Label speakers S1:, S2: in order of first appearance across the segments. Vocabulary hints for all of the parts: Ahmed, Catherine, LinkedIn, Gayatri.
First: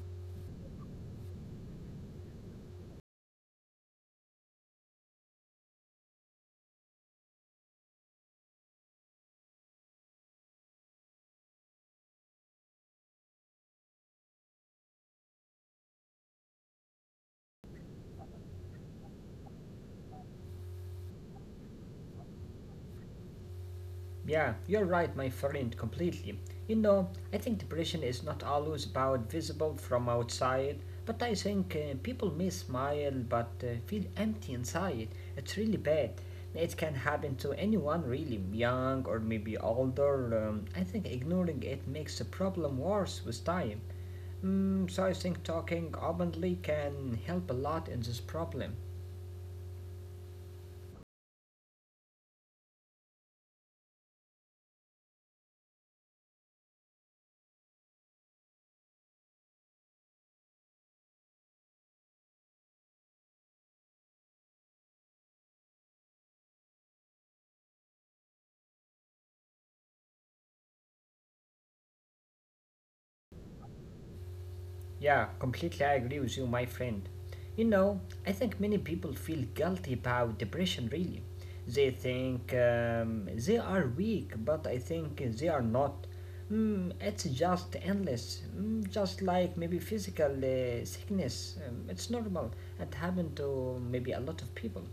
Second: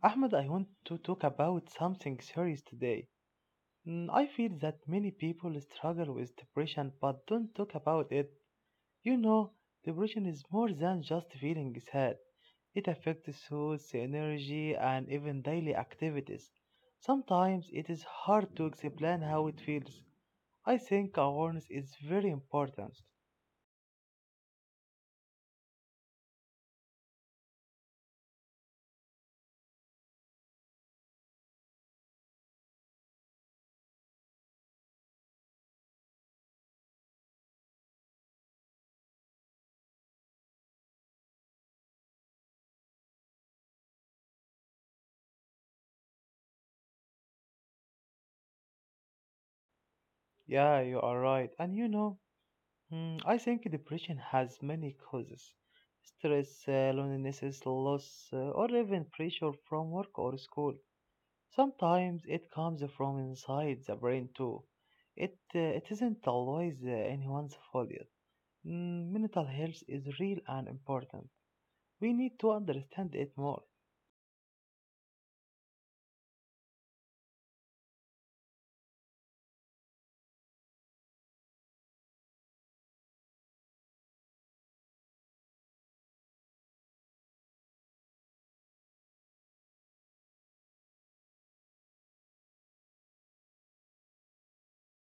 S1: Ahmed, I want to talk about something serious today. I feel that many people struggle with depression but don't talk about it. You know, depression is more than just feeling sad. It affects thoughts, energy, and even daily activities. Sometimes it is hard to explain how it feels. I think awareness is very important.
S2: Yeah, you're right, my friend, completely. You know, I think depression is not always about visible from outside, but I think people may smile but feel empty inside. It's really bad. It can happen to anyone, really, young or maybe older. I think ignoring it makes the problem worse with time. Mm, so I think talking openly can help a lot in this problem.
S1: Yeah, you are right. And you know, I think depression has many causes. Stress, loneliness, loss, or even pressure from work or school. Sometimes it comes from inside the brain too. It isn't always anyone's fault. Mental health is real and important. We need to understand it more.
S2: Yeah, completely I agree with you, my friend. You know, I think many people feel guilty about depression, really. They think they are weak, but I think they are not. Mm, it's just endless, mm, just like maybe physical sickness. It's normal. It happened to maybe a lot of people.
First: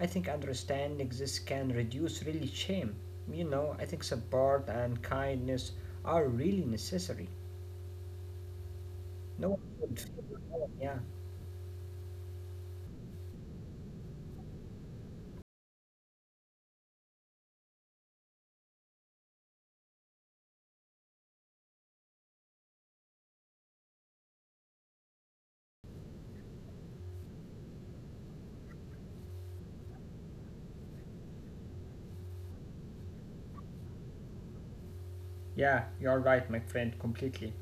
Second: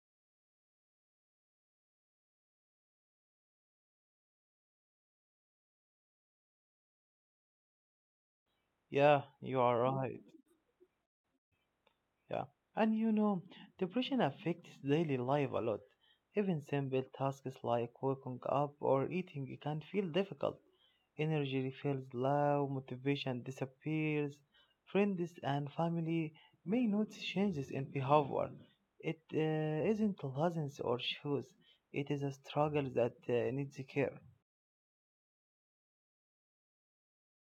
S2: I think understanding this can reduce really shame. You know, I think support and kindness are really necessary.
S1: Yeah,
S2: No
S1: you are
S2: one should feel
S1: right.
S2: alone, yeah.
S1: Yeah, and you know, depression affects daily life a lot. Even simple tasks like waking up or eating can feel difficult. Energy feels low, motivation disappears. Friends and family may notice changes in behavior. It isn't lessons or shoes, it is a struggle that needs care.
S2: Yeah, you're right, my friend, completely.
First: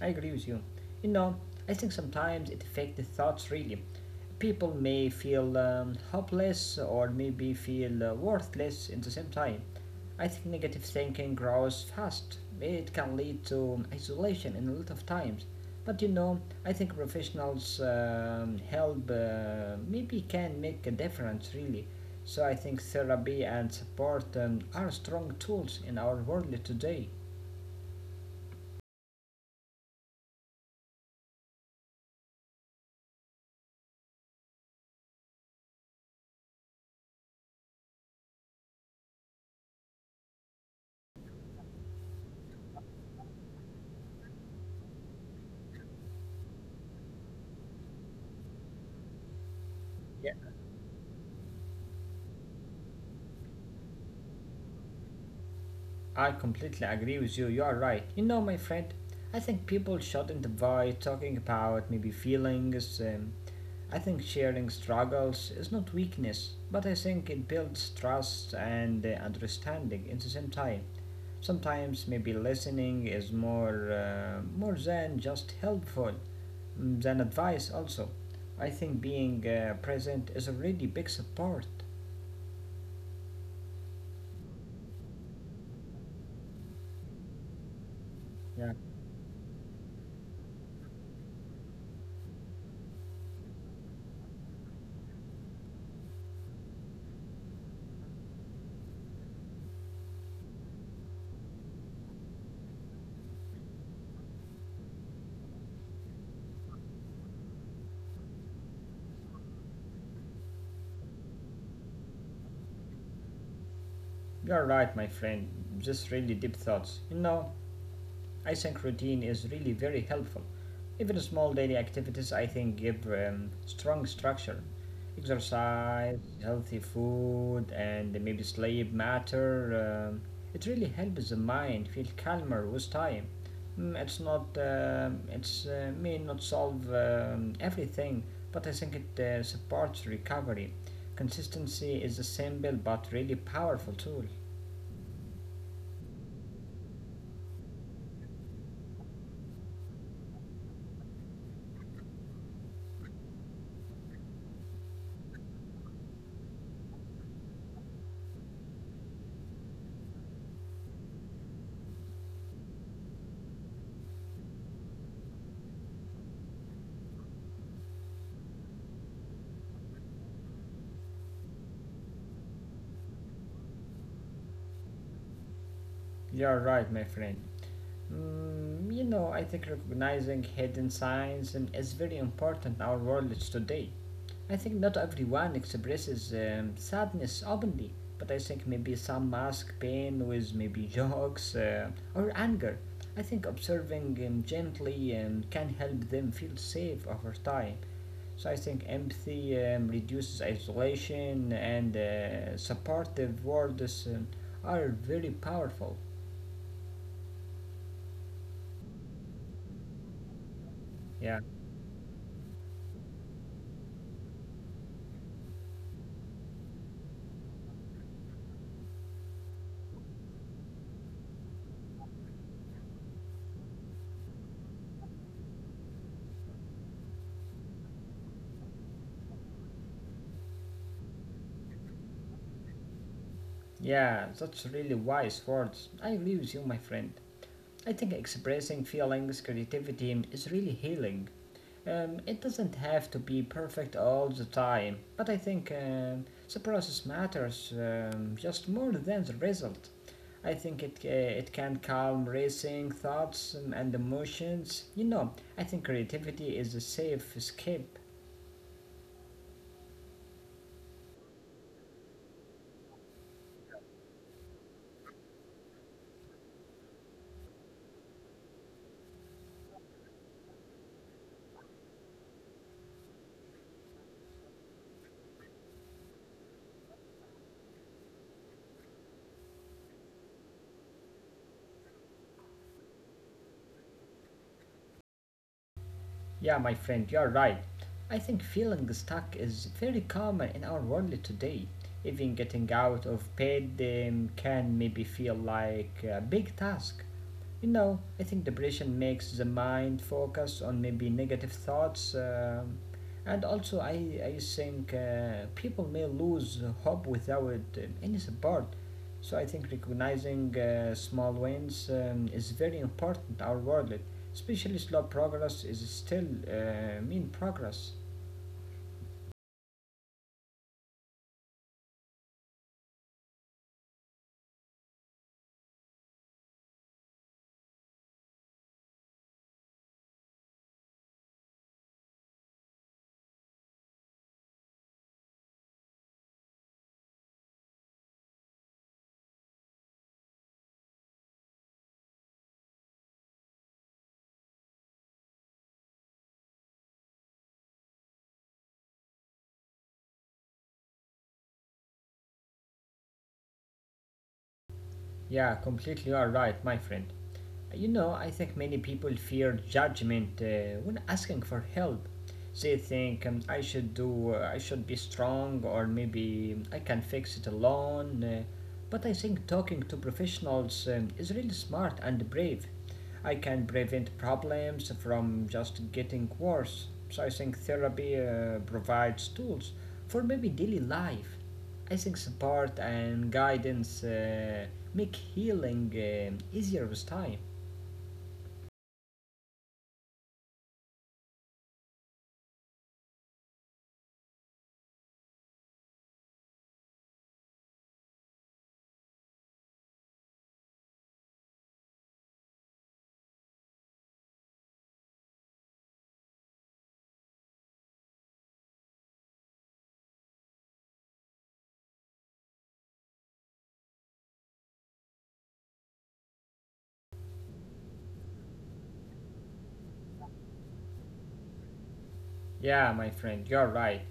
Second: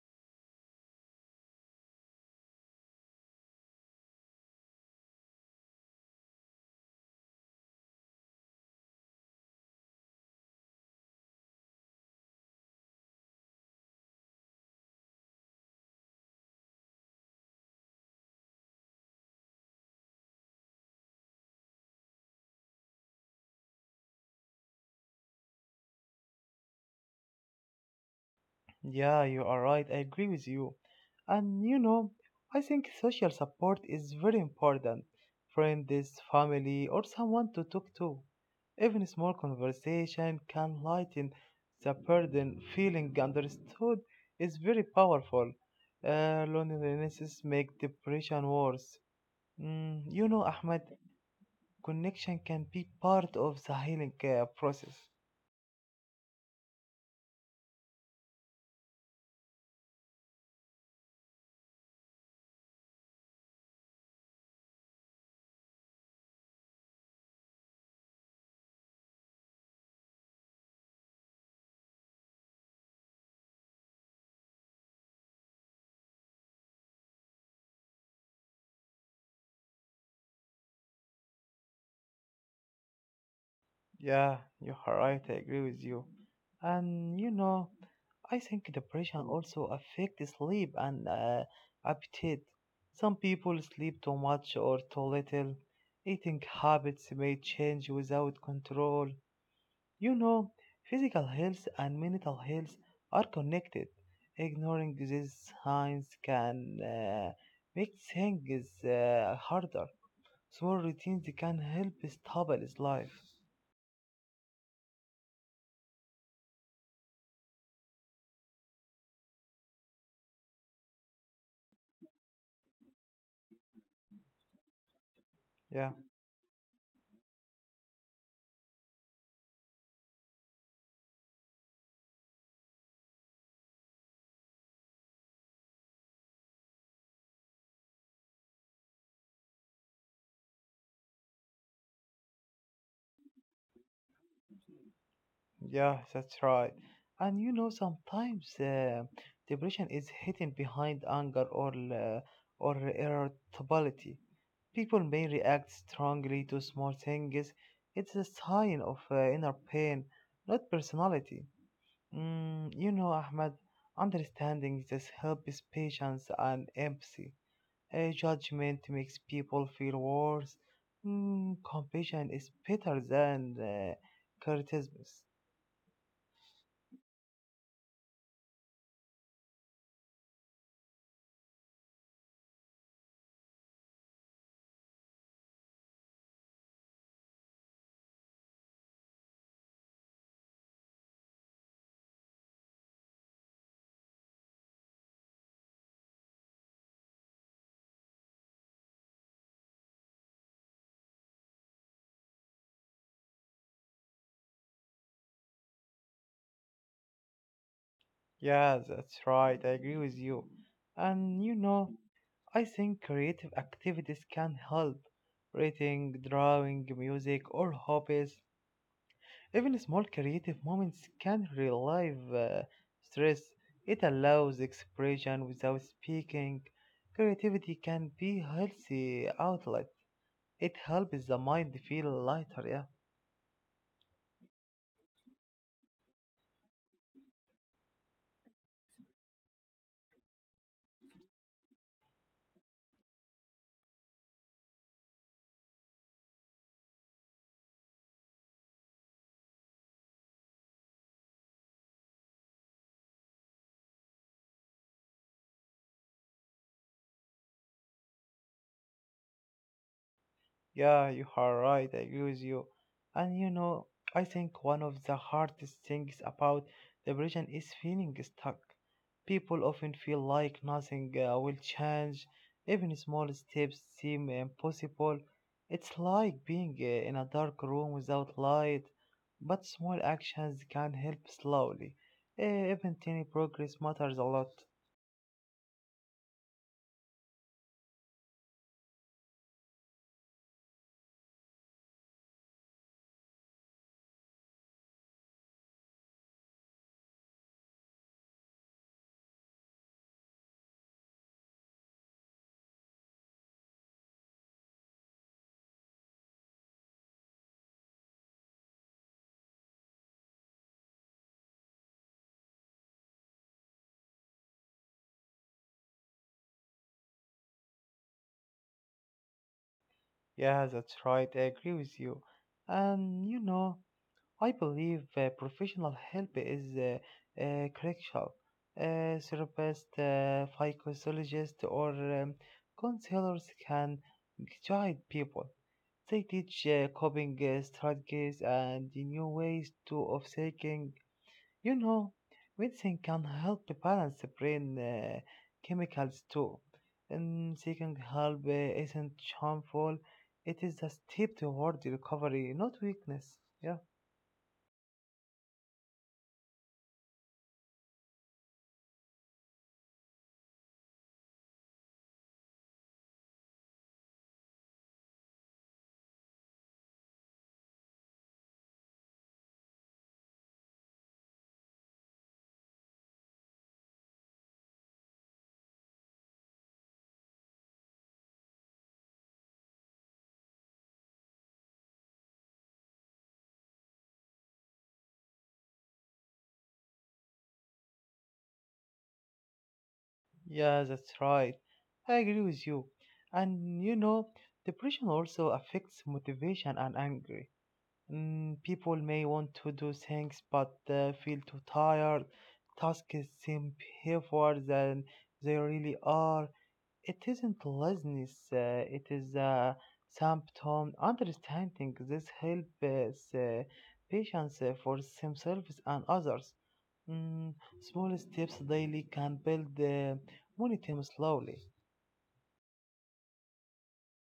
S2: I agree with you. You know, I think sometimes it affects the thoughts really. People may feel hopeless or maybe feel worthless in the same time. I think negative thinking grows fast. It can lead to isolation in a lot of times. But you know, I think professionals' help maybe can make a difference really. So I think therapy and support are strong tools in our world today.
S1: Yeah, you are right. I agree with you. And you know, I think social support is very important. Friends, family, or someone to talk to. Even a small conversation can lighten the burden. Feeling understood is very powerful. Loneliness makes depression worse. You know, Ahmed, connection can be part of the healing process.
S2: I completely agree with you. You are right. You know, my friend, I think people shouldn't avoid talking about maybe feelings. I think sharing struggles is not weakness, but I think it builds trust and understanding at the same time. Sometimes maybe listening is more than just helpful mm, than advice. Also, I think being present is already big support.
S1: Yeah, you are right. I agree with you. And you know, I think
S2: Yeah,
S1: depression also affects sleep and appetite. Some people sleep too much or too little. Eating habits may change without control. You know, physical health and mental health are connected. Ignoring these signs can make things harder. Small routines can help stabilize life.
S2: you're right, my friend. Just really deep thoughts. You know, I think routine is really very helpful. Even small daily activities, I think, give strong structure.
S1: Yeah.
S2: Exercise, healthy food, and maybe sleep matter. It really helps the mind feel calmer with time. Mm, It's not, it's may not solve everything, but I think it supports recovery. Consistency is a simple but really powerful tool.
S1: Yeah, that's right. And you know, sometimes depression is hidden behind anger or or irritability. People may react strongly to small things. It's a sign of inner pain, not personality. You know, Ahmed, understanding this helps patience and empathy. A judgment makes people feel worse. Compassion is better than criticism.
S2: You are right, my friend. Mm, you know, I think recognizing hidden signs is very important in our world today. I think not everyone expresses sadness openly, but I think maybe some mask pain with maybe jokes or anger. I think observing gently can help them feel safe over time. So I think empathy reduces isolation and supportive words are very powerful.
S1: Yeah, that's right. I agree with you. And
S2: Yeah.
S1: you know, I think creative activities can help. Writing, drawing, music, or hobbies. Even small creative moments can relieve stress. It allows expression without speaking. Creativity can be healthy outlet. It helps the mind feel lighter, yeah.
S2: Yeah, that's really wise words. I agree with you, my friend. I think expressing feelings, creativity is really healing. It doesn't have to be perfect all the time, but I think the process matters just more than the result. I think it can calm racing thoughts and emotions. You know, I think creativity is a safe escape.
S1: Yeah, you are right. I agree with you. And you know, I think one of the hardest things about depression is feeling stuck. People often feel like nothing will change, even small steps seem impossible. It's like being in a dark room without light, but small actions can help slowly. Even tiny progress matters a lot.
S2: Yeah, my friend, you're right. I think feeling stuck is very common in our world today. Even getting out of bed can maybe feel like a big task. You know, I think depression makes the mind focus on maybe negative thoughts, and also I think people may lose hope without any support. So I think recognizing small wins is very important. In our world, especially slow progress, is still mean progress.
S1: Yeah, that's right. I agree with you. And you know, I believe professional help is crucial. Therapist, psychologist, or counselors can guide people. They teach coping strategies and new ways to of thinking. You know, medicine can help to balance the brain chemicals too. And seeking help isn't harmful. It is a step toward recovery, not weakness. Yeah.
S2: Yeah, completely you are right, my friend. You know, I think many people fear judgment when asking for help. They think I should be strong, or maybe I can fix it alone. But I think talking to professionals is really smart and brave. I can prevent problems from just getting worse. So I think therapy provides tools for maybe daily life. I think support and guidance make healing easier with time.
S1: Yeah, that's right. I agree with you. And you know, depression also affects motivation and anger. People may want to do things but feel too tired. Tasks seem heavier than they really are. It isn't laziness, it is a symptom. Understanding this helps patients for themselves and others. Mm, small steps daily can build momentum slowly.
S2: Yeah, my friend, you're right.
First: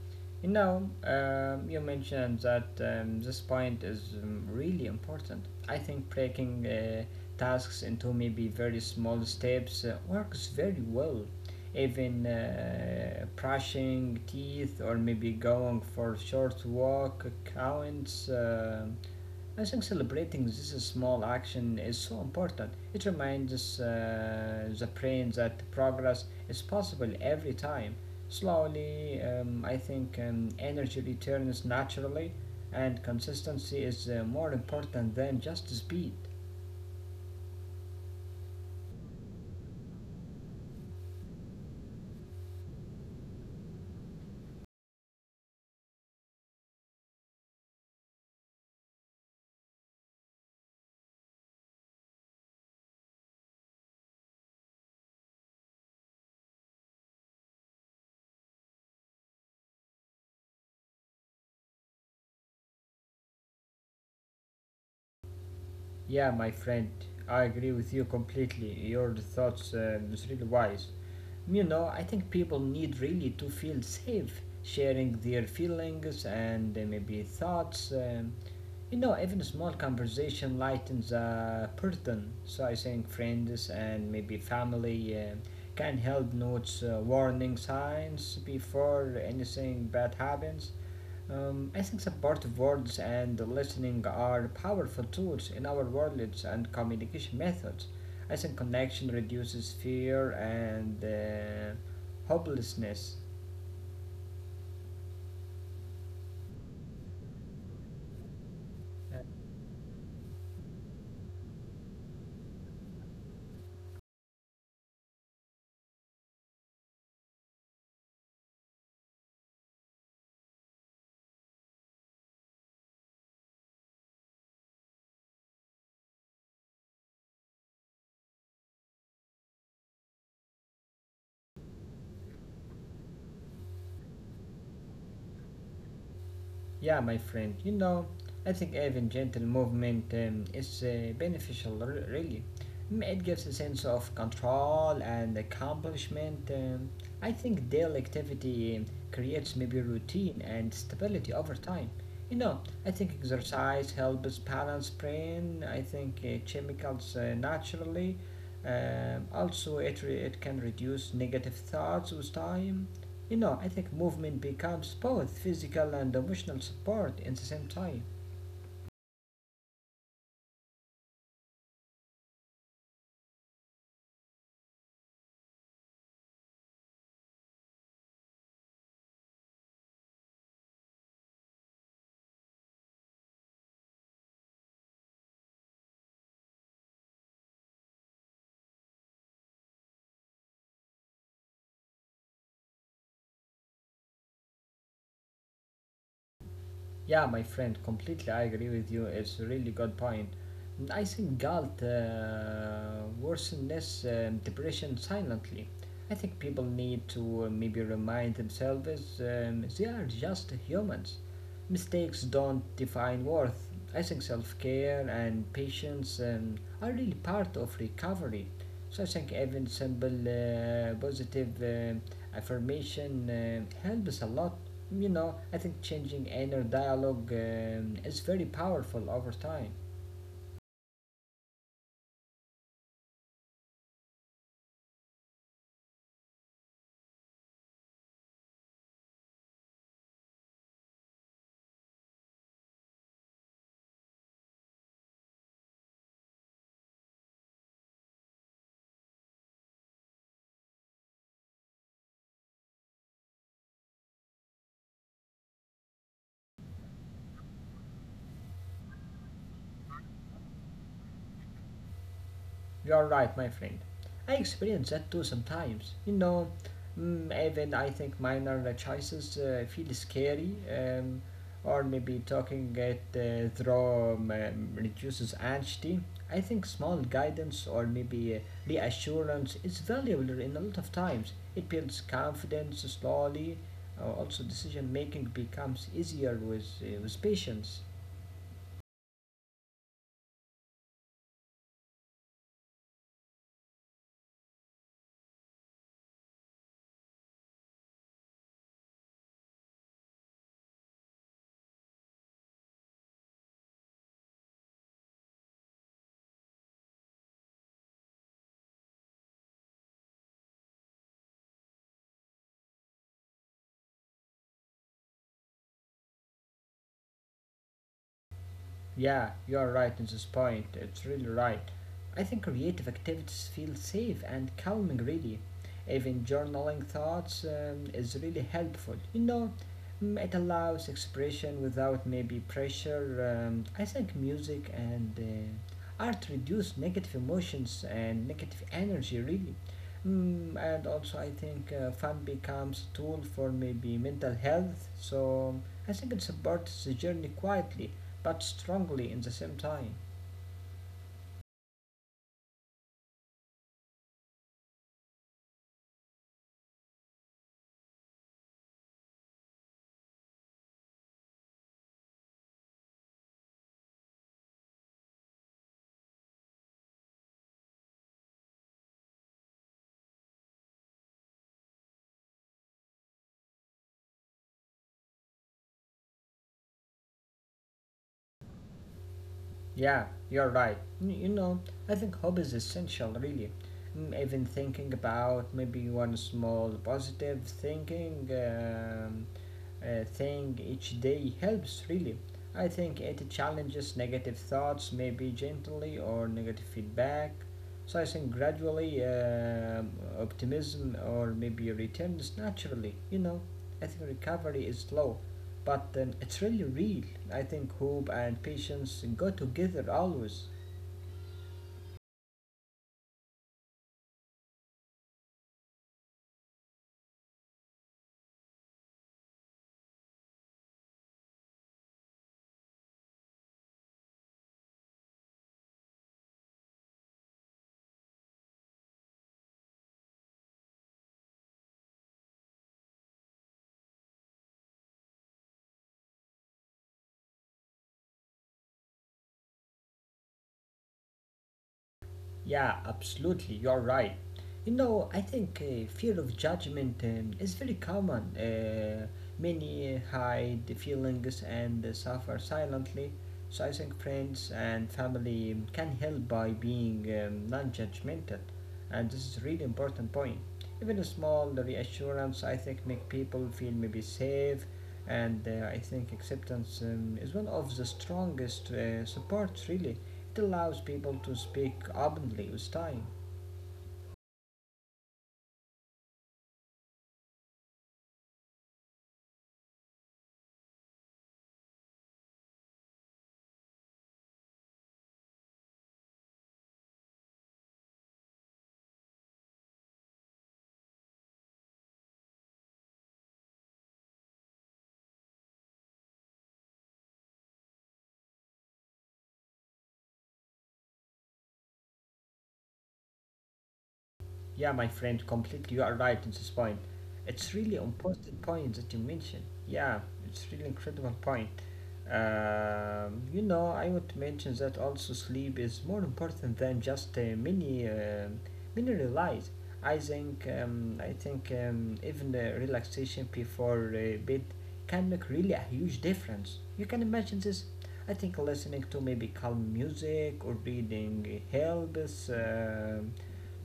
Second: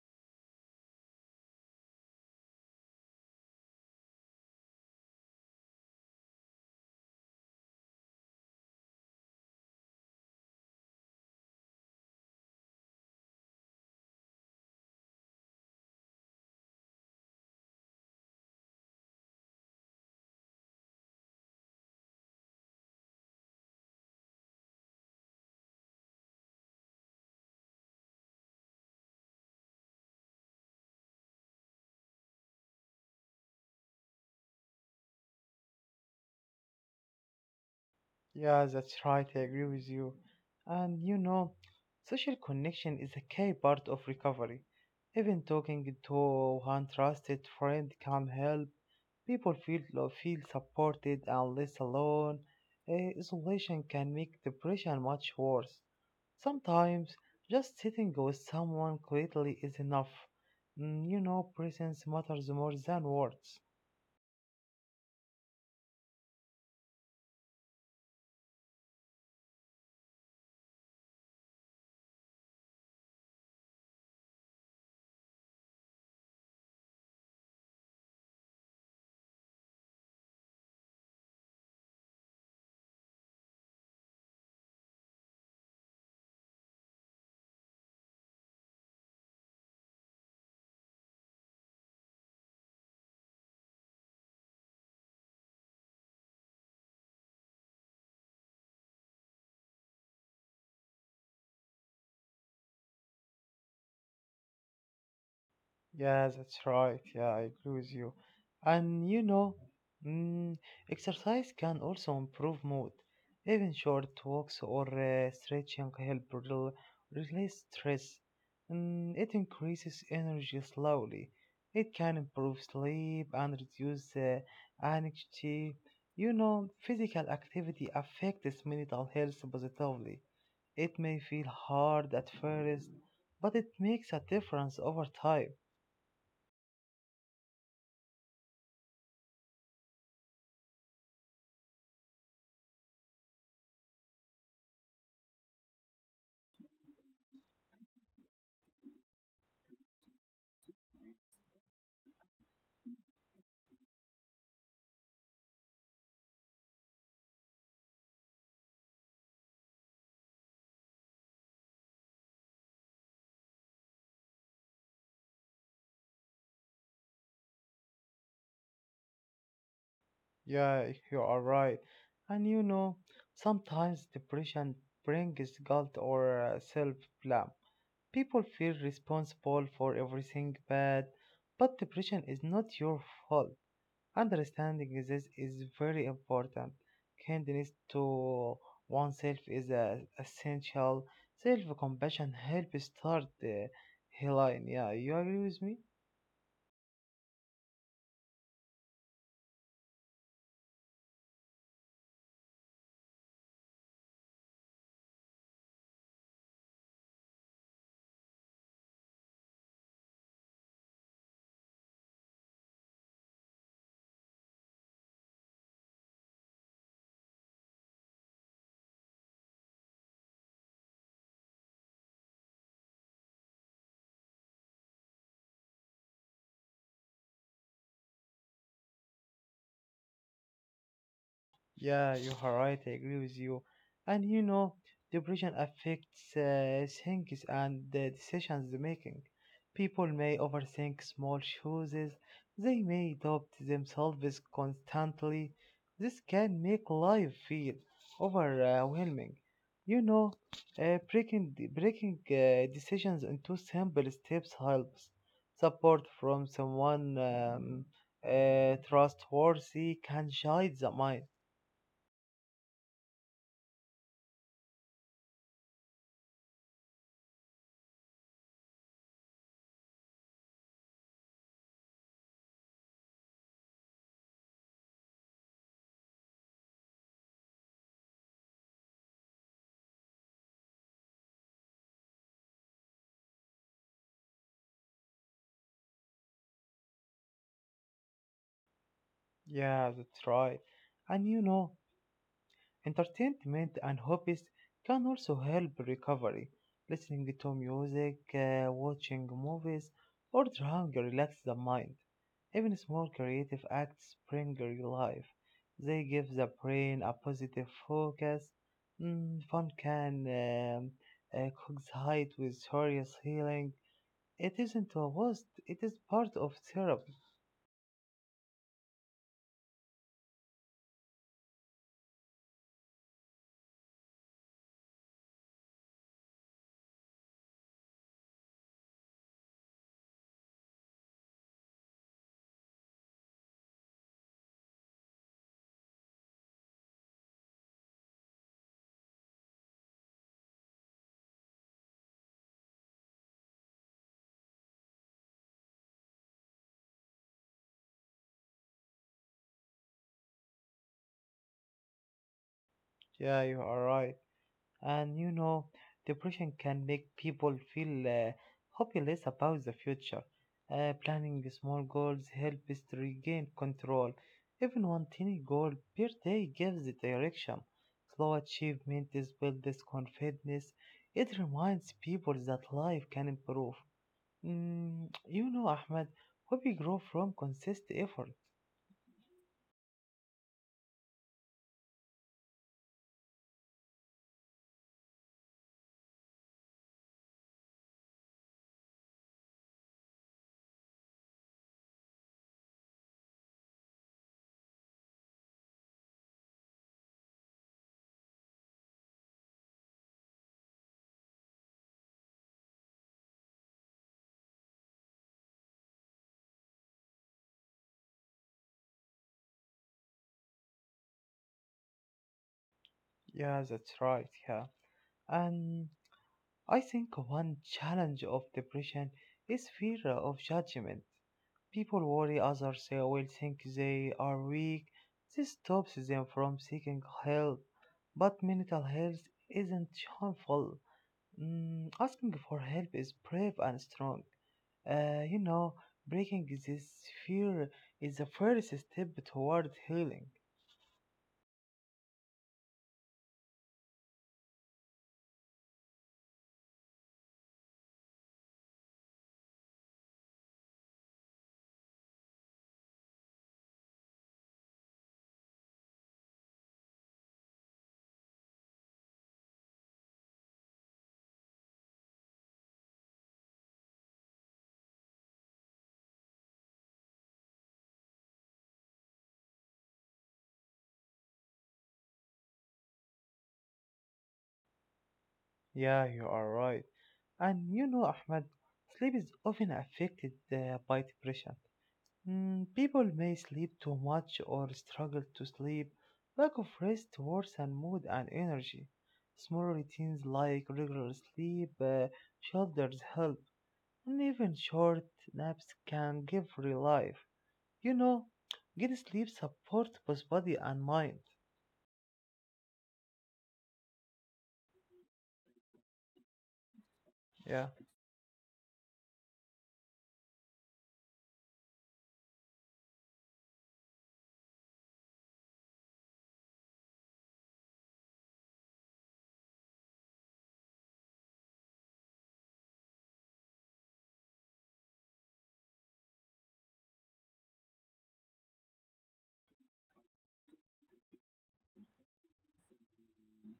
S2: You know, you mentioned that this point is really important. I think breaking tasks into maybe very small steps works very well. Even brushing teeth or maybe going for a short walk counts. I think celebrating this small action is so important. It reminds us, the brain that progress is possible every time. Slowly, I think energy returns naturally, and consistency is more important than just speed.
S1: Yeah, that's right. I agree with you. And you know, social connection is a key part of recovery. Even talking to one trusted friend can help people feel supported and less alone. Isolation can make depression much worse. Sometimes just sitting with someone quietly is enough. You know, presence matters more than words.
S2: Yeah, my friend, I agree with you completely. Your thoughts is really wise. You know, I think people need really to feel safe sharing their feelings and maybe thoughts. You know, even a small conversation lightens a burden. So I think friends and maybe family can help notice warning signs before anything bad happens. I think supportive words and listening are powerful tools in our worlds and communication methods. I think connection reduces fear and hopelessness.
S1: Yeah, that's right. Yeah, I agree with you. And you know, mm, exercise can also improve mood. Even short walks or stretching help release stress. It increases energy slowly. It can improve sleep and reduce anxiety. You know, physical activity affects mental health positively. It may feel hard at first, but it makes a difference over time.
S2: Yeah, my friend, you know, I think even gentle movement is beneficial, really. Mm, it gives a sense of control and accomplishment. I think daily activity creates maybe routine and stability over time. You know, I think exercise helps balance brain. I think chemicals naturally. Also, it can reduce negative thoughts with time. You know, I think movement becomes both physical and emotional support in the same time.
S1: Yeah, you are right. And you know, sometimes depression brings guilt or self blame. People feel responsible for everything bad, but depression is not your fault. Understanding this is very important. Kindness to oneself is essential. Self compassion helps start the healing. Yeah, you agree with me?
S2: Yeah, my friend, completely I agree with you. It's a really good point. And I think guilt worsens depression silently. I think people need to maybe remind themselves they are just humans. Mistakes don't define worth. I think self care and patience are really part of recovery. So I think even simple positive affirmation helps a lot. You know, I think changing inner dialogue is very powerful over time.
S1: Yeah, you are right. I agree with you. And you know, depression affects things and the decisions they making. People may overthink small choices. They may doubt themselves constantly. This can make life feel overwhelming. You know, breaking decisions into simple steps helps. Support from someone trustworthy can guide the mind.
S2: You're right, my friend. I experience that too sometimes. You know, mm, even I think minor choices feel scary, or maybe talking it through reduces anxiety. I think small guidance or maybe reassurance is valuable in a lot of times. It builds confidence slowly. Also, decision making becomes easier with patience.
S1: Yeah, that's right. And you know, entertainment and hobbies can also help recovery. Listening to music, watching movies, or drawing relax the mind. Even small creative acts bring life. They give the brain a positive focus. Fun can coincide with serious healing. It isn't a waste, it is part of therapy.
S2: Yeah, you're right in this point. It's really right. I think creative activities feel safe and calming, really. Even journaling thoughts is really helpful. You know, mm, it allows expression without maybe pressure. I think music and art reduce negative emotions and negative energy, really. Mm, and also, I think fun becomes a tool for maybe mental health. So I think it supports the journey quietly but strongly in the same time.
S1: Yeah, you are right. And you know, depression can make people feel hopeless about the future. Planning small goals helps us to regain control. Even one tiny goal per day gives the direction. Slow achievement is built this confidence. It reminds people that life can improve. You know, Ahmed, hobby grow from consistent effort.
S2: Yeah, you're right. You know, I think hope is essential, really. Mm, even thinking about maybe one small positive thinking. Thing each day helps really. I think it challenges negative thoughts, maybe gently or negative feedback. So I think gradually optimism or maybe returns naturally. You know, I think recovery is slow, but it's really real. I think hope and patience go together always.
S1: Yeah, that's right. Yeah, and I think one challenge of depression is fear of judgment. People worry others will think they are weak. This stops them from seeking help. But mental health isn't harmful. Asking for help is brave and strong. You know, breaking this fear is the first step toward healing.
S2: Yeah, absolutely, you're right. You know, I think fear of judgment is very common. Many hide the feelings and suffer silently. So I think friends and family can help by being non judgmental. And this is a really important point. Even a small reassurance, I think, make people feel maybe safe and I think acceptance is one of the strongest supports, really. It allows people to speak openly with time.
S1: Yeah, you are right. And you know, Ahmed, sleep is often affected by depression. People may sleep too much or struggle to sleep. Lack of rest worsen mood and energy. Small routines like regular sleep, shelters help, and even short naps can give relief. You know, good sleep supports both body and mind.
S2: Yeah, my friend, completely. You are right at this point. It's
S1: Yeah,
S2: really important point that you mentioned. Yeah, it's really incredible point. You know, I want to mention that also sleep is more important than just many realize. I think even relaxation before bed can make really a huge difference. You can imagine this. I think listening to maybe calm music or reading helps.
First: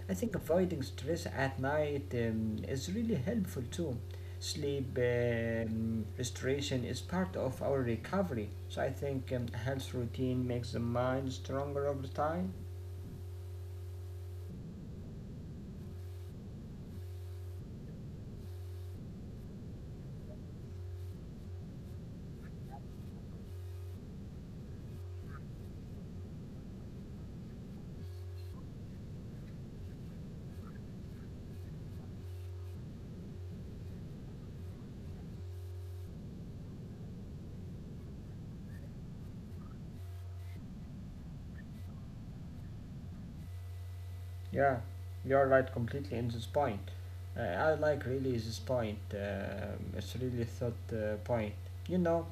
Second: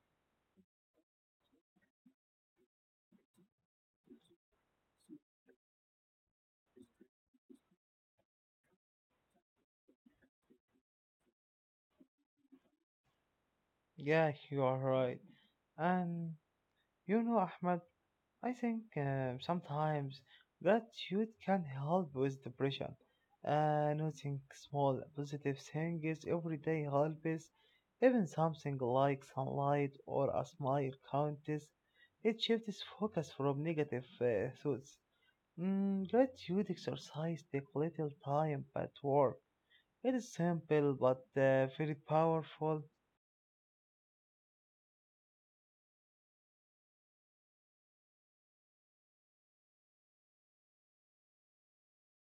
S2: I think avoiding stress at night is really helpful too. Sleep restoration is part of our recovery, so I think a health routine makes the mind stronger over time.
S1: yeah, you are right. And you know, Ahmed. I think sometimes gratitude can help with depression. Noticing small positive things every day helps. Even something like sunlight or a smile counts. It shifts focus from negative thoughts. Gratitude exercise take little time but work. It is simple but very powerful.
S2: Yeah, you're right completely in this point. I like really this point. It's really thought point. You know,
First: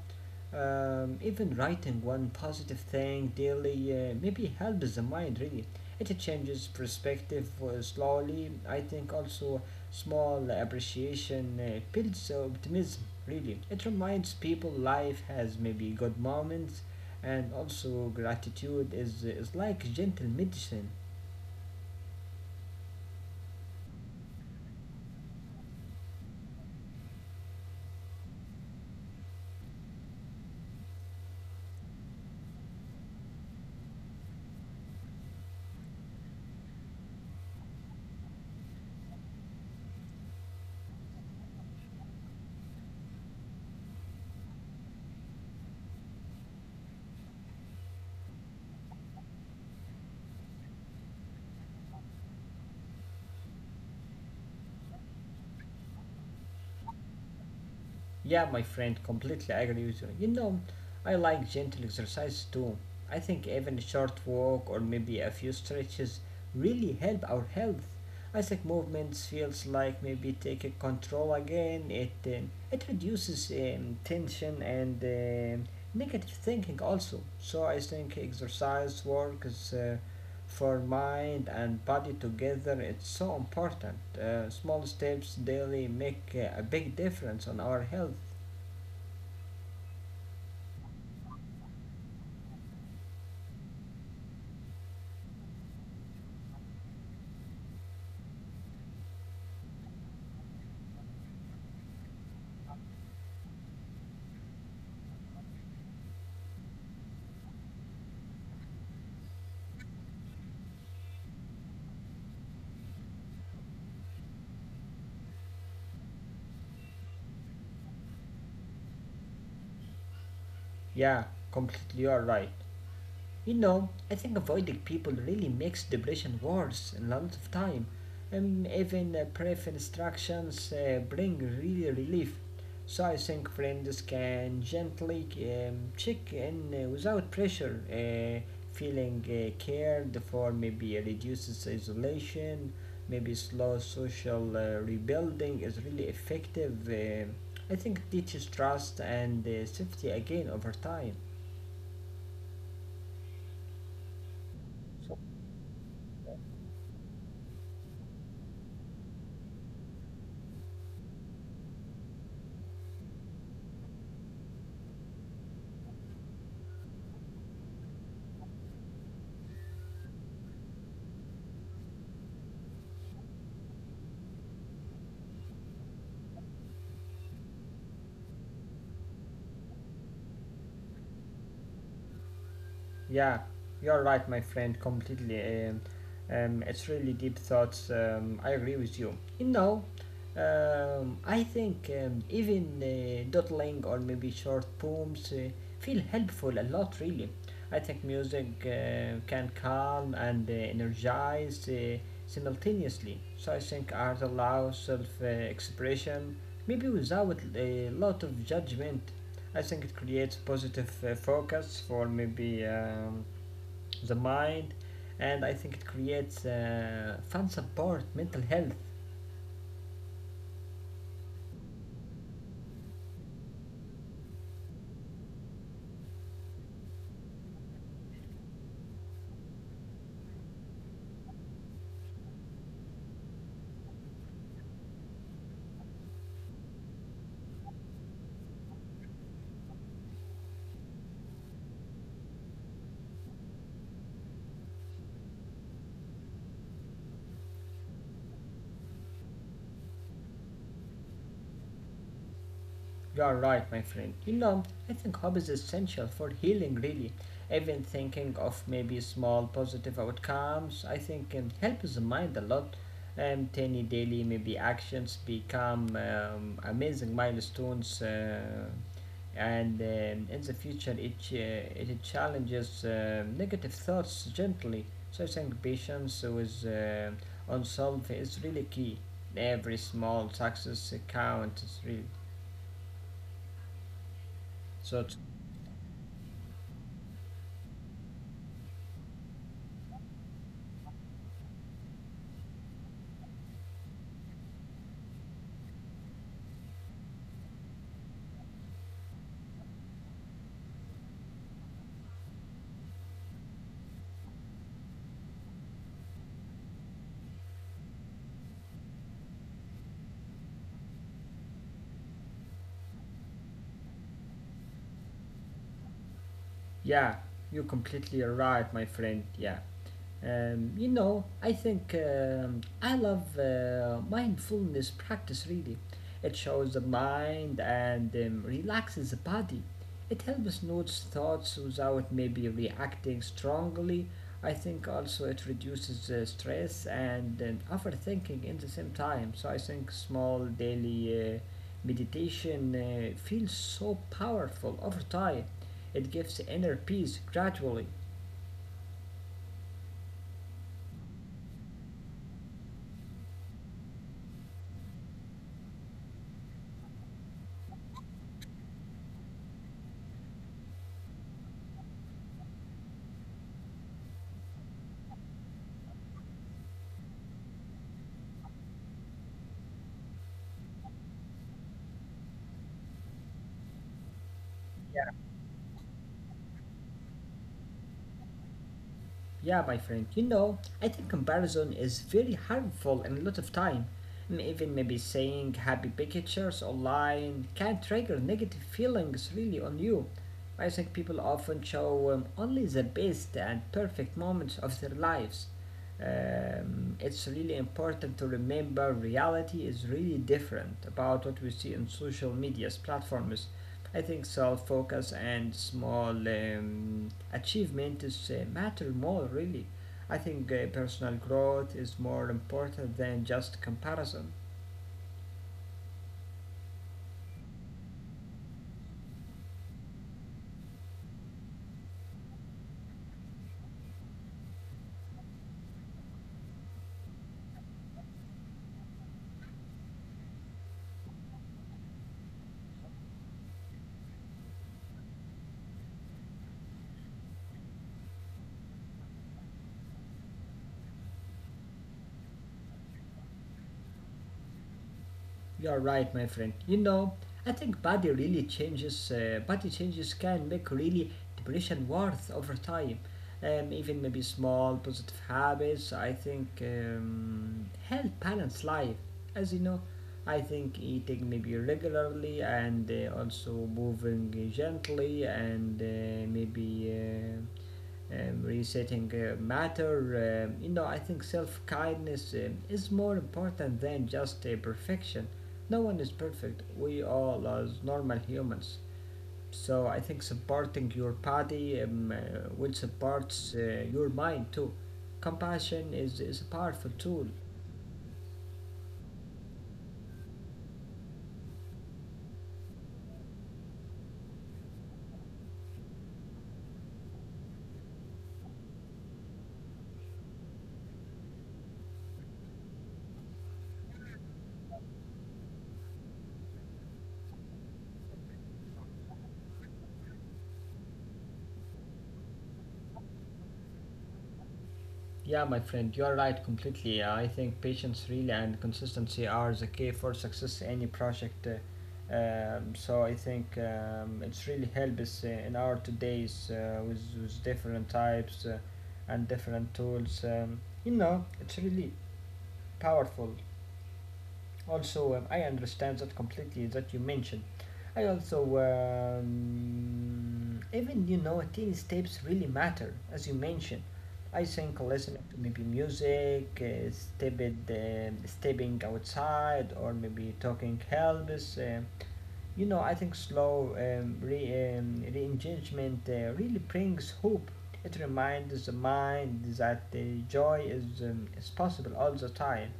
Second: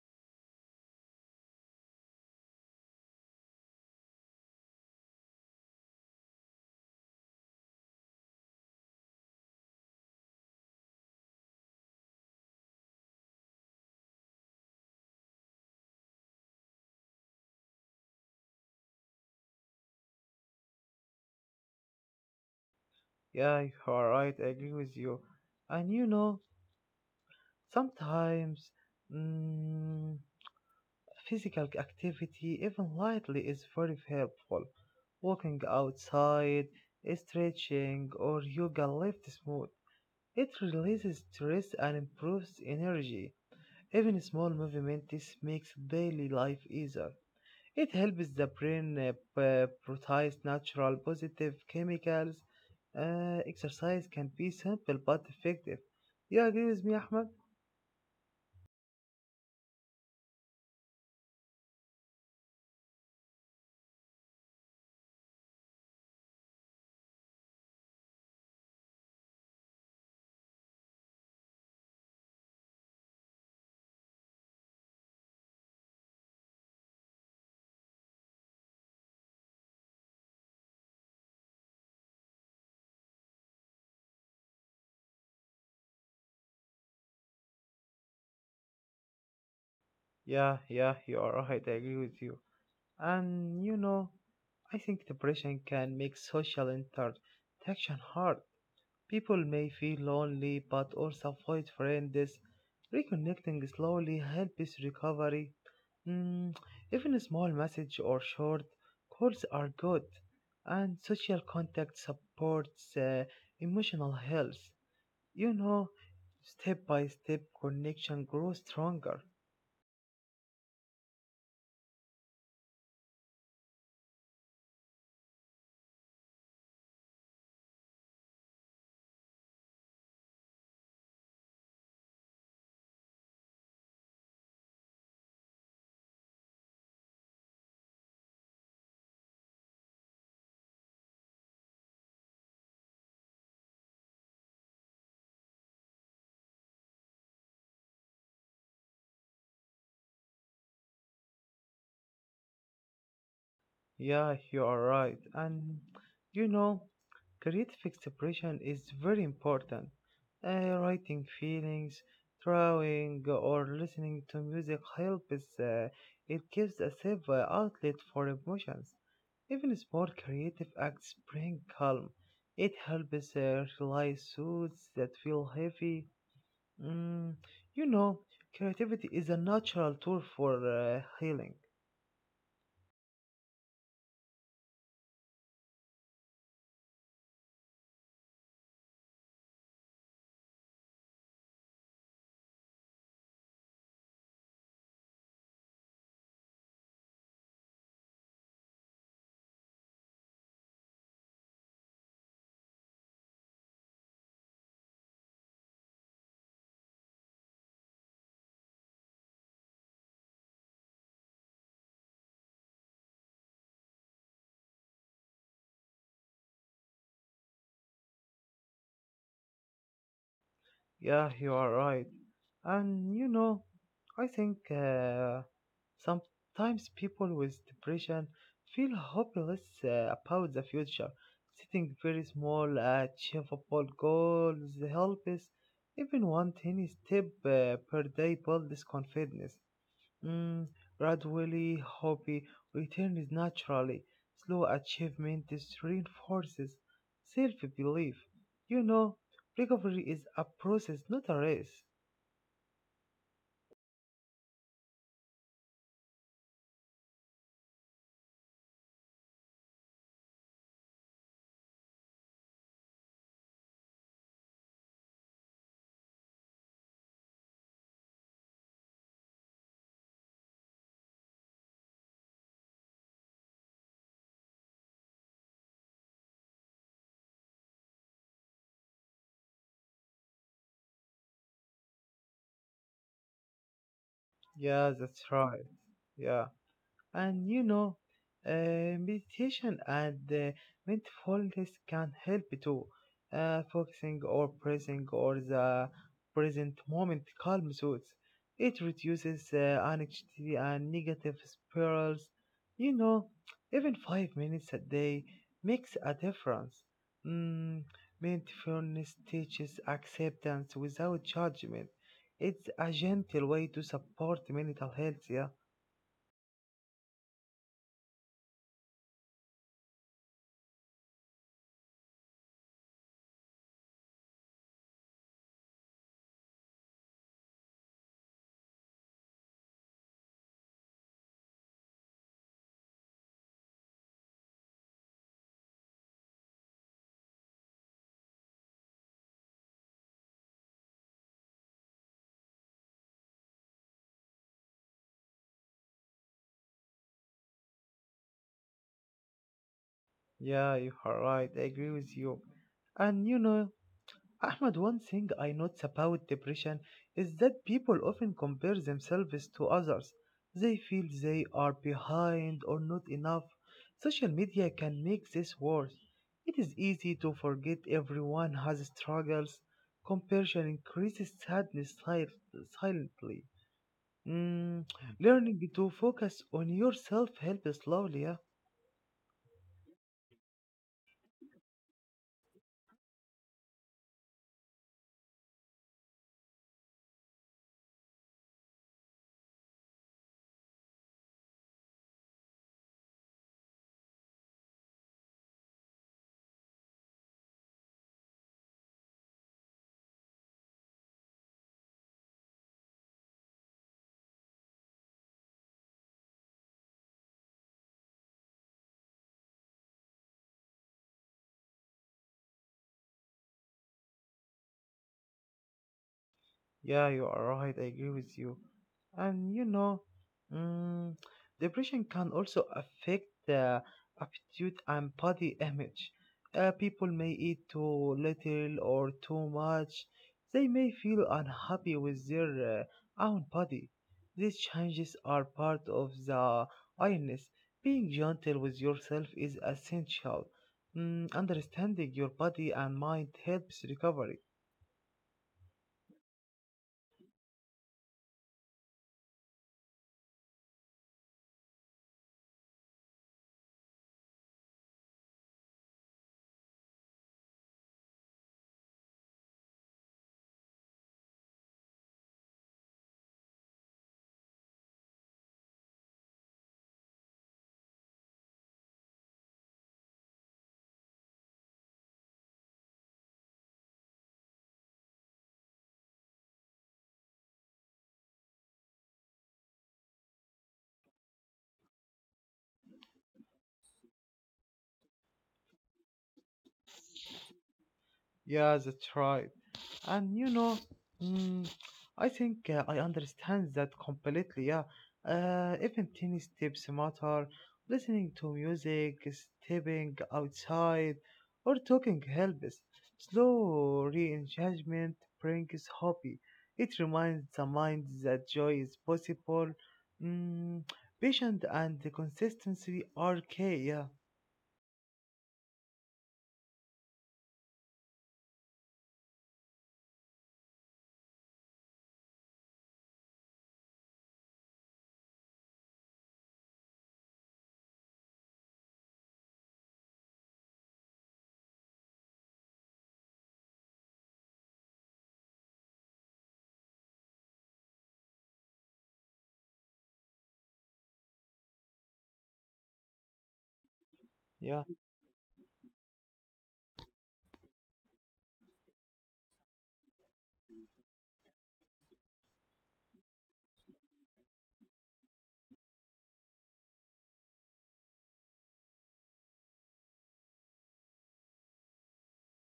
S2: Even writing one positive thing daily maybe helps the mind really. It changes perspective slowly. I think also small appreciation builds optimism really. It reminds people life has maybe good moments and also gratitude is like gentle medicine.
S1: Yeah, you are right. I agree with you. And you know, sometimes mm, physical activity, even lightly, is very helpful. Walking outside, stretching, or yoga lifts mood. It releases stress and improves energy. Even small movements makes daily life easier. It helps the brain prioritize natural positive chemicals. Exercise can be simple but effective. You agree with me, Ahmed?
S2: Yeah, my friend, completely agree with you. You know, I like gentle exercise too. I think even a short walk or maybe a few stretches really help our health. I think movements feels like maybe taking control again. It reduces tension and negative thinking also. So I think exercise work is for mind and body together it's so important, small steps daily make a big difference on our health.
S1: Yeah, yeah, you are right. I agree with you. And you know, I think depression can make social interaction hard. People may feel lonely but also avoid friends. Reconnecting slowly helps recovery. Mm, even a small message or short calls are good. And social contact supports emotional health. You know, step by step connection grows stronger.
S2: Yeah, completely, you're right. You know, I think avoiding people really makes depression worse in lots of time. Even brief instructions bring really relief. So I think friends can gently check in without pressure. Feeling cared for maybe reduces isolation. Maybe slow social rebuilding is really effective. I think it teaches trust and safety again over time.
S1: Yeah, you are right. And you know, creative expression is very important. Writing feelings, drawing, or listening to music helps. It gives a safe outlet for emotions. Even small creative acts bring calm. It helps release suits that feel heavy. Mm, you know, creativity is a natural tool for healing.
S2: Yeah, you're right, my friend, completely. It's really deep thoughts. I agree with you. You know, I think even doodling or maybe short poems feel helpful a lot, really. I think music can calm and energize simultaneously. So I think art allows self expression, maybe without a lot of judgment. I think it creates positive focus for maybe the mind, and I think it creates fun support, mental health.
S1: Yeah, you are right. And you know, I think sometimes people with depression feel hopeless about the future. Setting very small, achievable goals helps. Even one tiny step per day builds confidence. Mm, gradually, hobby returns naturally. Slow achievement is reinforces self-belief. You know, recovery is a process, not a race.
S2: You are right, my friend. You know, I think hope is essential for healing, really. Even thinking of maybe small positive outcomes, I think helps the mind a lot. Tiny daily maybe actions become amazing milestones, and in the future, it challenges negative thoughts gently. So I think patience with unsolved is really key. Every small success counts, really.
S1: Yeah,
S2: So
S1: that's right. Yeah. And you know, meditation and mindfulness can help too. Focusing or present or the present moment calms us. It reduces anxiety and negative spirals. You know, even 5 minutes a day makes a difference. Mm, mindfulness teaches acceptance without judgment. It's a gentle way to support mental health. Yeah.
S2: yeah, you're completely right, my friend. Yeah. You know, I think I love mindfulness practice really. It shows the mind and relaxes the body. It helps notice thoughts without maybe reacting strongly. I think also it reduces stress and overthinking in the same time. So I think small daily meditation feels so powerful over time. It gives inner peace gradually.
S1: Yeah, you are right. I agree with you. And you know, Ahmed, one thing I notice about depression is that people often compare themselves to others. They feel they are behind or not enough. Social media can make this worse. It is easy to forget everyone has struggles. Comparison increases sadness silently. Mm, learning to focus on yourself helps slowly. Yeah?
S2: Yeah, my friend, you know, I think comparison is very harmful and a lot of time. Even maybe saying happy pictures online can trigger negative feelings really on you. I think people often show only the best and perfect moments of their lives. It's really important to remember reality is really different about what we see in social media's platforms. I think self focus and small achievement is matter more really. I think personal growth is more important than just comparison.
S1: Yeah, you are right. I agree with you. And you know, mm, depression can also affect the aptitude and body image. People may eat too little or too much. They may feel unhappy with their own body. These changes are part of the illness. Being gentle with yourself is essential. Understanding your body and mind helps recovery.
S2: You're right, my friend. You know, I think body really changes. Body changes can make really depression worth over time. Even maybe small positive habits. I think help balance life. As you know, I think eating maybe regularly and also moving gently and maybe. Resetting matter. You know, I think self kindness is more important than just perfection. No one is perfect. We all are normal humans. So I think supporting your body, which supports your mind too. Compassion is a powerful tool.
S1: Yeah, that's right. And you know, mm, I think I understand that completely. Yeah, even tiny steps matter. Listening to music, stepping outside, or talking helps. Slow re-engagement brings happy. It reminds the mind that joy is possible. Mm, patience and consistency are key. Yeah,
S2: Yeah, my friend, you're right completely. I think patience, really, and consistency are the key for success in any project. So I think it's really helps us in our today's with different types and different tools. You know, it's really powerful. Also, I understand that completely that you mentioned. I also even you know teen steps really matter, as you mentioned. I think
S1: yeah,
S2: listening to maybe music, uh, stepping outside, or maybe talking helps. You know, I think slow re-engagement really brings hope. It reminds the mind that joy is possible all the time.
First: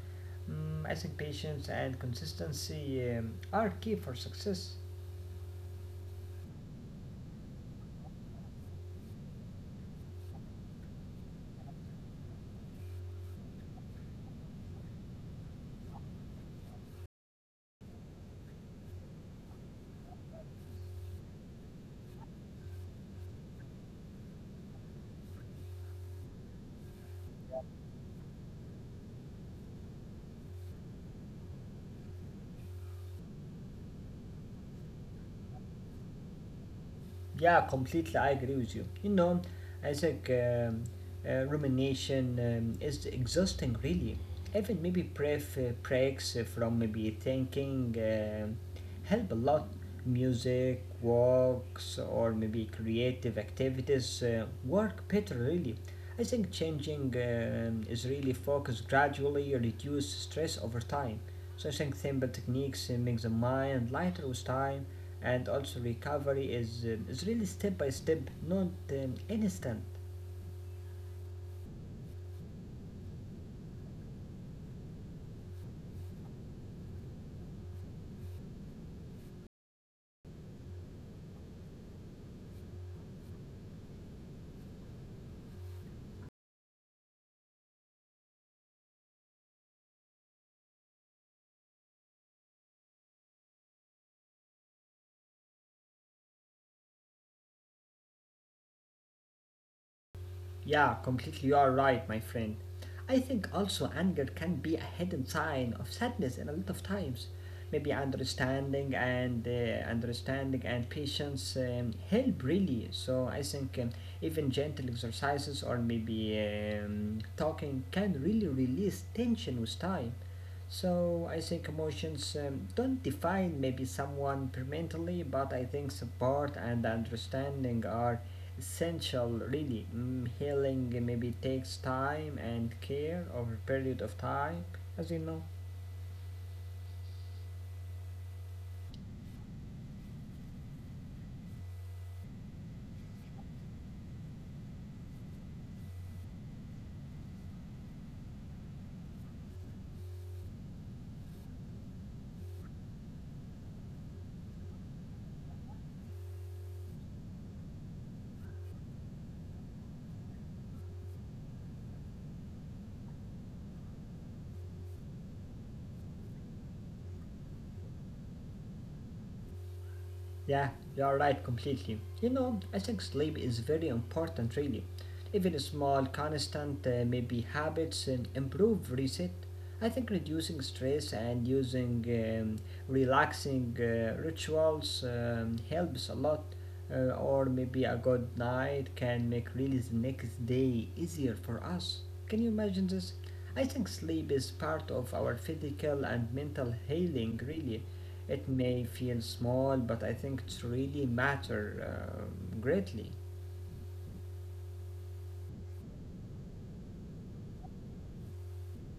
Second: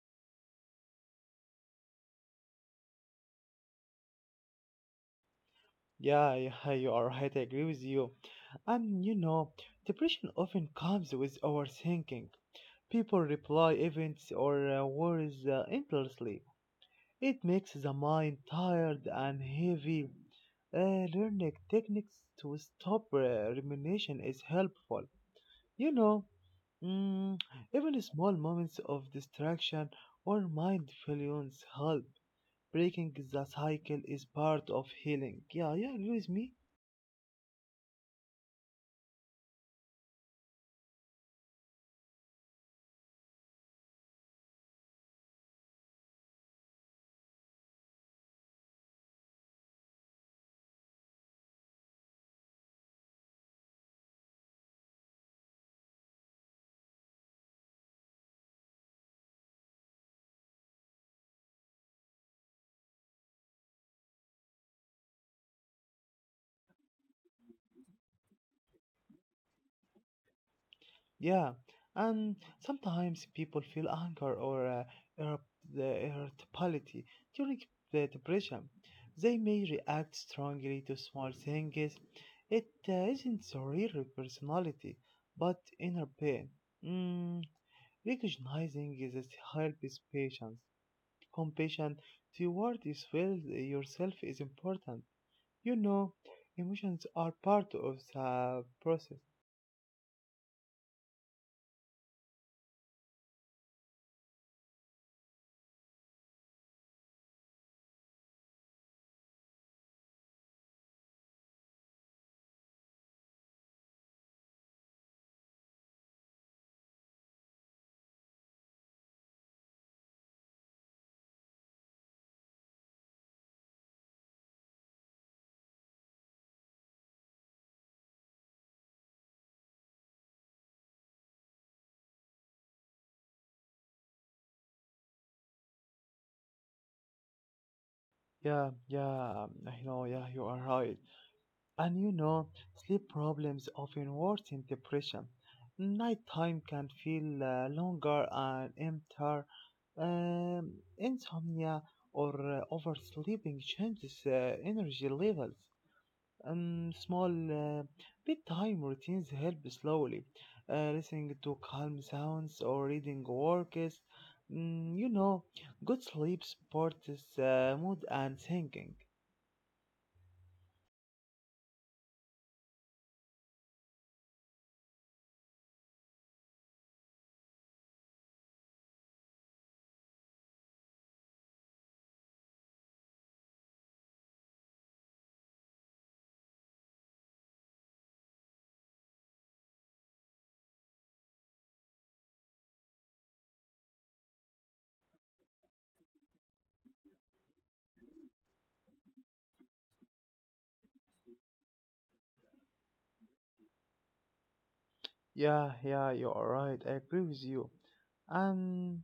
S2: Mm, I think patience and consistency are key for success.
S1: yeah, yeah. You are right. I agree with you. And depression often comes with overthinking. People reply events or worries endlessly. It makes the mind tired and heavy. Learning techniques to stop rumination is helpful. You know, mm, even small moments of distraction or mindfulness help. Breaking the cycle is part of healing. Yeah, yeah, agree with me.
S2: Yeah, completely. I agree with you. You know, I think rumination is exhausting, really. Even maybe brief breaks from maybe thinking help a lot. Music, walks, or maybe creative activities work better, really. I think changing is really focus gradually, reduce stress over time. So I think simple techniques make the mind lighter with time, and also recovery is really step by step, not instant.
S1: Yeah, and sometimes people feel anger or irritability during the depression. They may react strongly to small things. It isn't the real personality, but inner pain. Mm, recognizing this helps patience. Compassion toward is well yourself is important. You know, emotions are part of the process.
S2: Yeah, completely. You are right, my friend. I think also anger can be a hidden sign of sadness in a lot of times. Maybe understanding and patience help really. So I think even gentle exercises or maybe talking can really release tension with time. So I think emotions don't define maybe someone permanently, but I think support and understanding are essential really. Mm, healing maybe takes time and care over a period of time, as you know.
S1: Yeah, yeah, I know, yeah, you are right. And sleep problems often worsen depression. Nighttime can feel longer and emptier. Insomnia or oversleeping changes energy levels. Small bedtime routines help slowly. Listening to calm sounds or reading works. Mm, you know, good sleep supports mood and thinking.
S2: Yeah, you're right completely. You know, I think sleep is very important, really. Even small, constant, maybe habits and improve reset. I think reducing stress and using relaxing rituals helps a lot. Or maybe a good night can make really the next day easier for us. Can you imagine this? I think sleep is part of our physical and mental healing, really. It may feel small, but I think it really matters greatly.
S1: Yeah, yeah, you're right. I agree with you. And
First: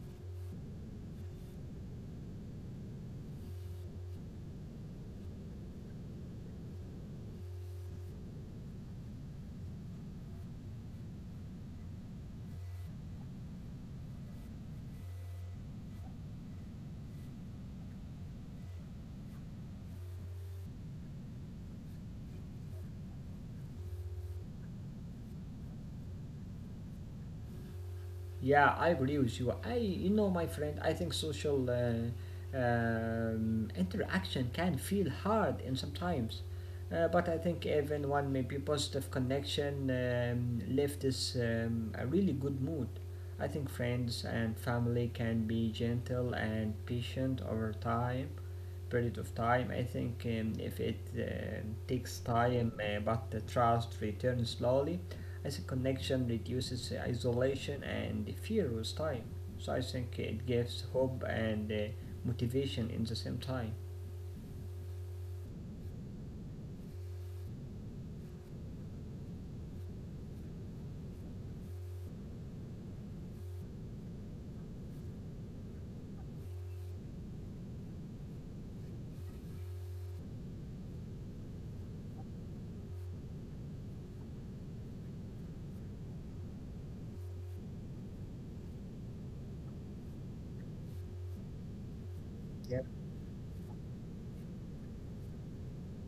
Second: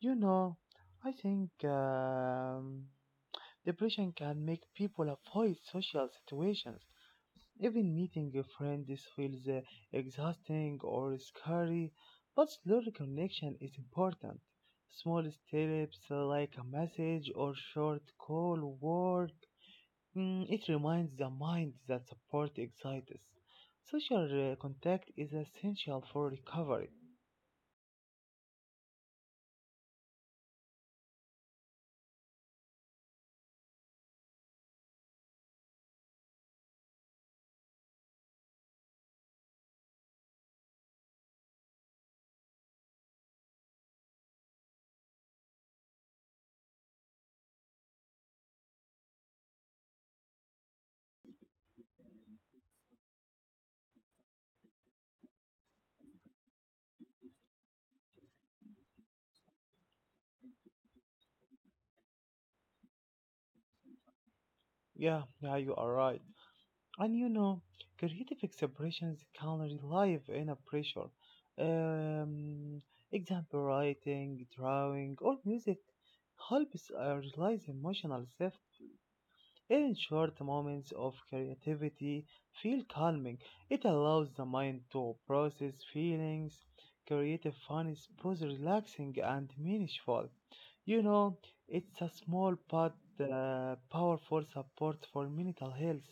S1: you know, I think depression can make people avoid social situations. Even meeting a friend this feels exhausting or scary, but slow reconnection is important. Small steps like a message or short call work. It reminds the mind that support exists. Social contact is essential for recovery.
S2: Yeah, I agree with you. You know, my friend, I think social interaction can feel hard in sometimes, but I think even one maybe positive connection left is a really good mood. I think friends and family can be gentle and patient over time, period of time. I think if it takes time, but the trust returns slowly. As a connection reduces isolation and fear with time. So I think it gives hope and motivation in the same time.
S1: Yeah, yeah, you are right. And creative expressions can relieve inner pressure. Um, example writing, drawing, or music helps realize emotional self in short, moments of creativity feel calming. It allows the mind to process feelings. Creative fun is both relaxing and meaningful. You know, it's a small
S2: Yeah,
S1: but powerful support for mental health.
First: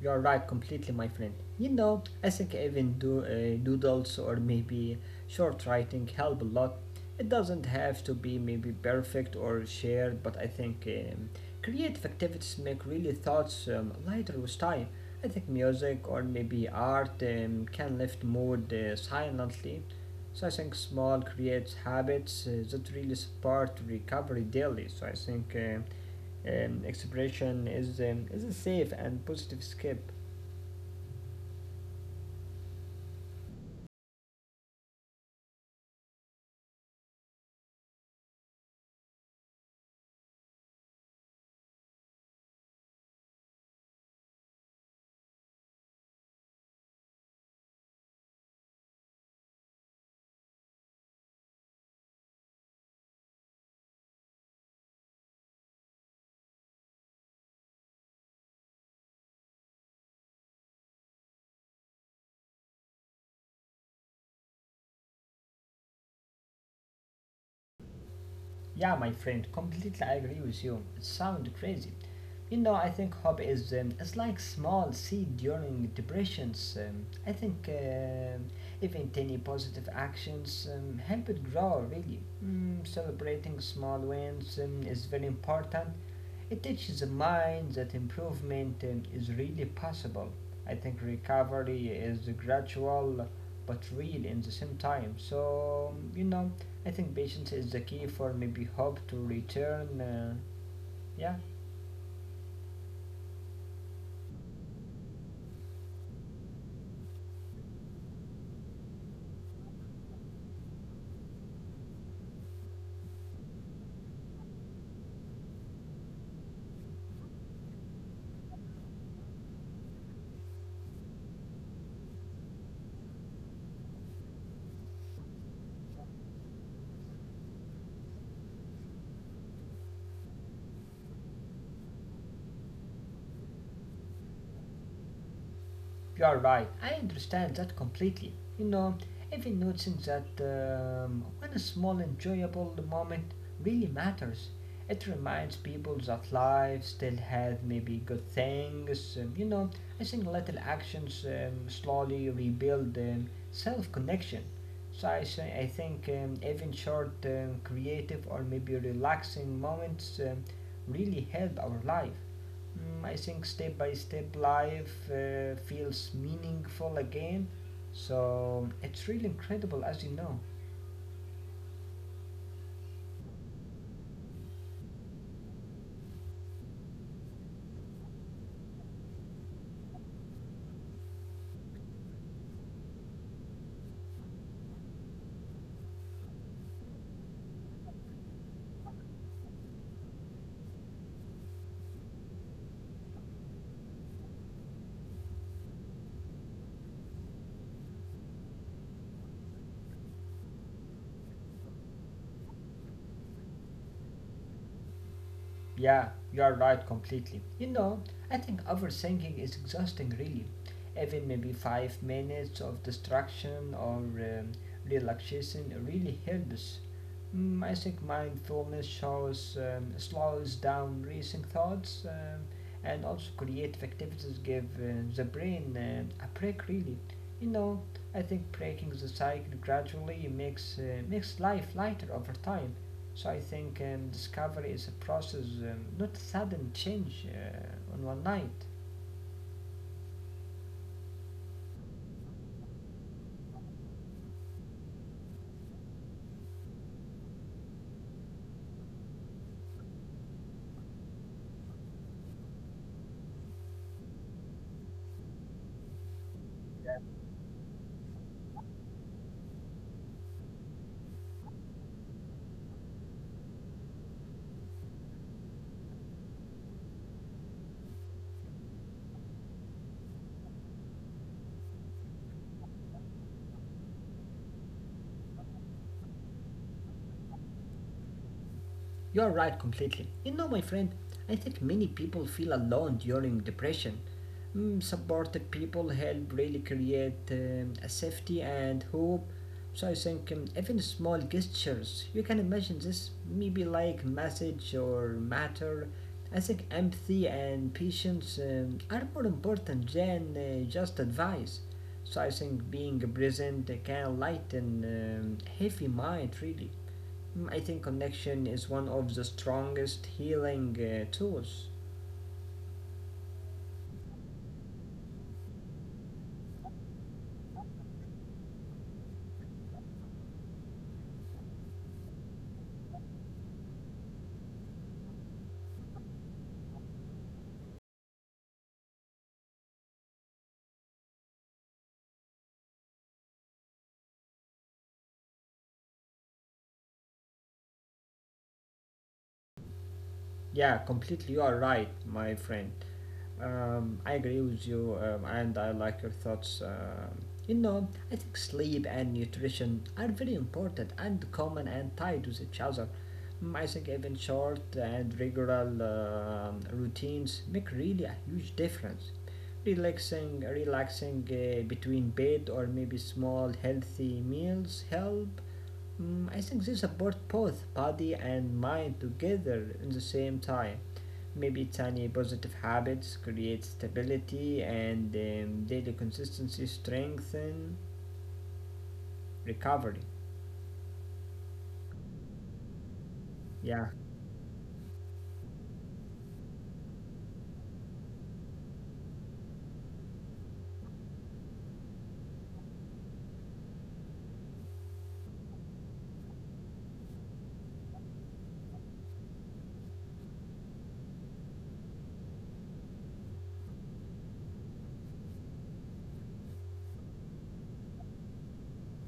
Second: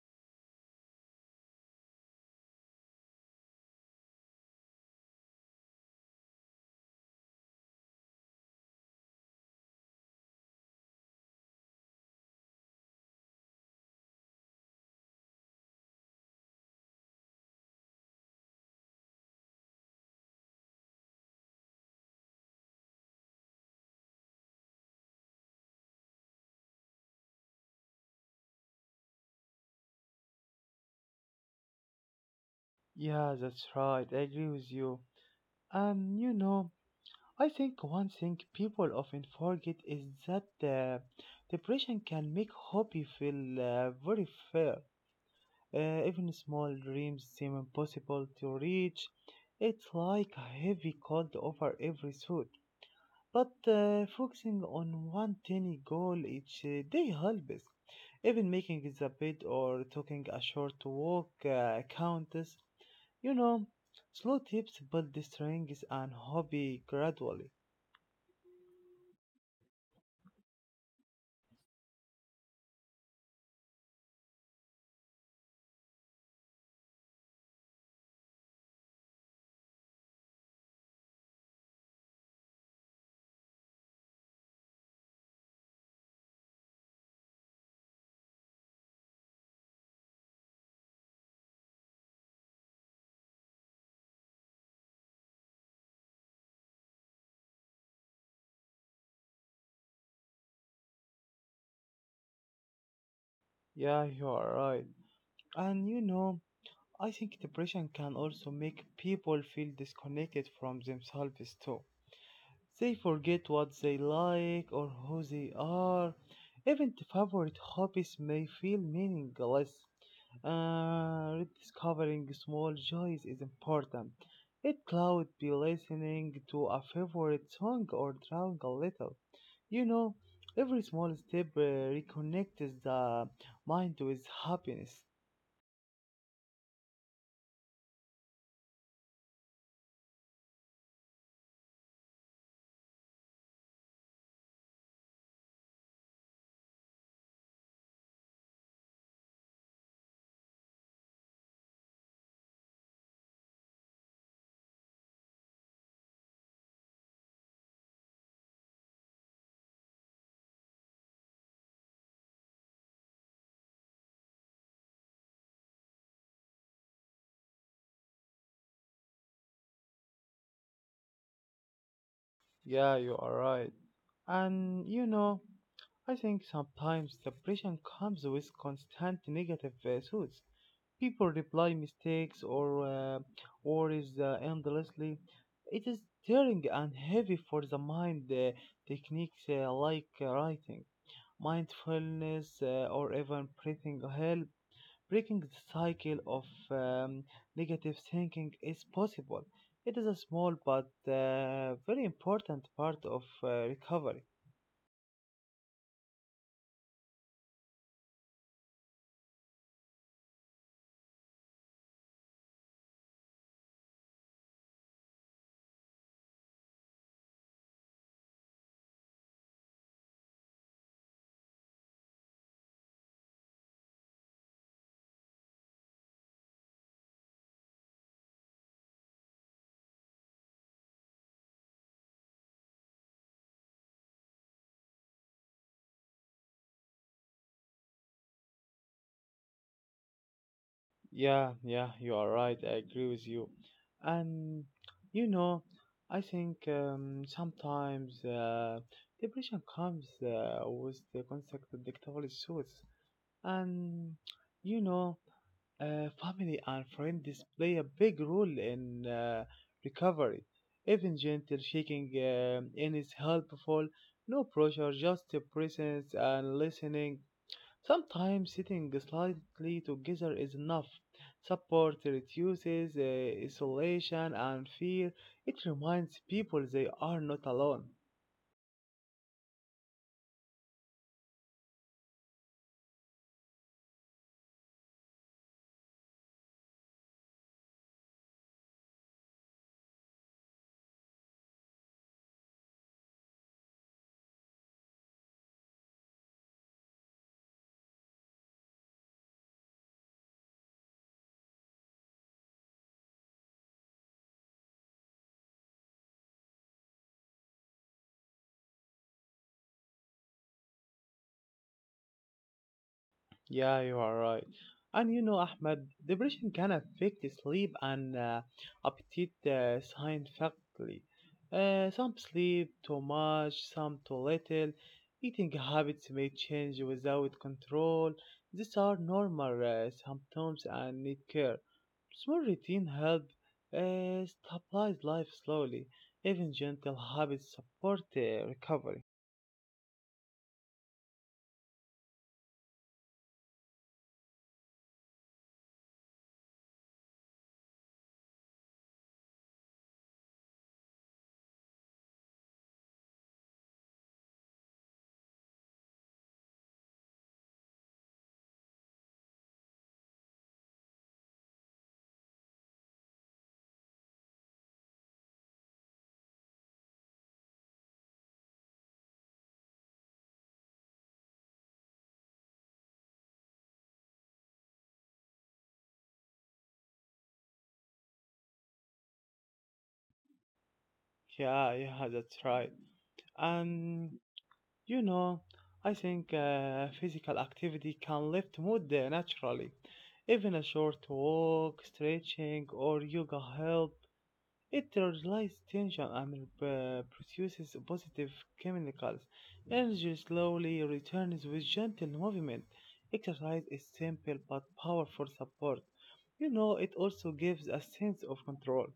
S2: you're right, completely, my friend. You know, I think even do doodles or maybe short writing help a lot. It doesn't have to be maybe perfect or shared, but I think creative activities make really thoughts lighter with time. I think music or maybe art can lift mood silently. So I think small creative habits that really support recovery daily. So I think. Expression is a safe and positive escape.
S1: Yeah, that's right. I agree with you. And I think one thing people often forget is that depression can make hobby feel very fair. Even small dreams seem impossible to reach. It's like a heavy cloud over every thought. But focusing on one tiny goal each day helps. Even making the bed or taking a short walk counts. You know, slow tips build the strength and hobby gradually.
S2: Yeah, my friend, completely I agree with you. It sounds crazy. You know, I think hope is it's like small seed during depressions. I think even tiny positive actions help it grow. Really, mm, celebrating small wins is very important. It teaches the mind that improvement is really possible. I think recovery is gradual but real in the same time. So, you know, I think patience is the key for maybe hope to return. Yeah.
S1: Yeah, you are right. And I think depression can also make people feel disconnected from themselves too. They forget what they like or who they are. Even the favorite hobbies may feel meaningless. Rediscovering small joys is important. It could be listening to a favorite song or drawing a little. You know, every small step reconnects the mind with happiness.
S2: You're right, I understand that completely. You know, even noticing that when a small enjoyable moment really matters, it reminds people that life still has maybe good things. You know, I think little actions slowly rebuild self connection. So, I think even short, creative, or maybe relaxing moments really help our life. Mm, I think step by step life feels meaningful again. So it's really incredible, as you know.
S1: Yeah, you are right. And I think sometimes the pressure comes with constant negative thoughts. People reply mistakes or worries endlessly. It is tiring and heavy for the mind. Techniques like writing, mindfulness, or even breathing help. Breaking the cycle of um, negative thinking is possible. It is a small but very important part of recovery.
S2: Yeah, you are right completely. You know, I think overthinking is exhausting, really. Even maybe 5 minutes of distraction or relaxation really helps. Mm, I think mindfulness shows slows down racing thoughts and also creative activities give the brain a break, really. You know, I think breaking the cycle gradually makes life lighter over time. So I think discovery is a process, not sudden change on one night.
S1: Yeah, yeah, you are right. I agree with you. And you know, I think sometimes depression comes with the concept of dictatorial suits. And you know, family and friends play a big role in recovery. Even gentle shaking in is helpful. No pressure, just the presence and listening. Sometimes sitting slightly together is enough. Support reduces isolation and fear. It reminds people they are not alone.
S2: You are right completely. You know, my friend, I think many people feel alone during depression. Mm, supported people help really create a safety and hope. So I think even small gestures, you can imagine this, maybe like message or matter. I think empathy and patience are more important than just advice. So I think being present can lighten heavy mind really. Mm, I think connection is one of the strongest healing tools.
S1: Yeah, you are right. And Ahmed, depression can affect sleep and appetite scientifically. Some sleep too much, some too little. Eating habits may change without control. These are normal symptoms and need care. Small routine help stabilize life slowly. Even gentle habits support recovery.
S2: Yeah, completely. You are right, my friend. I agree with you, and I like your thoughts. You know, I think sleep and nutrition are very important and common and tied with each other. Mm, I think even short and regular routines make really a huge difference. Relaxing between bed or maybe small healthy meals help. Mm, I think they support both body and mind together in the same time. Maybe tiny positive habits create stability and daily consistency strengthen recovery.
S1: Yeah, yeah, that's right.
S2: Yeah.
S1: And You know, I think physical activity can lift mood naturally. Even a short walk, stretching, or yoga help. It releases tension and produces positive chemicals. Energy slowly returns with gentle movement. Exercise is simple but powerful support. It also gives a sense of control.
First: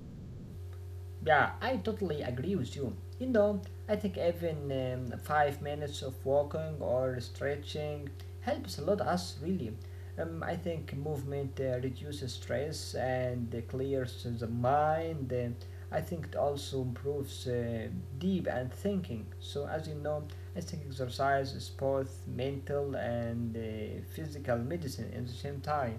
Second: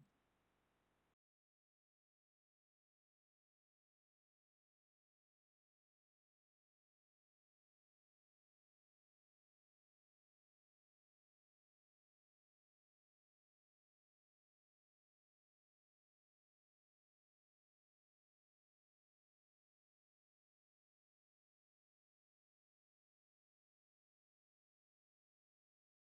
S2: Yeah, I totally agree with you. You know, I think even 5 minutes of walking or stretching helps a lot us really. I think movement reduces stress and clears the mind. I think it also improves deep and thinking. So as you know, I think exercise is both mental and physical medicine at the same time.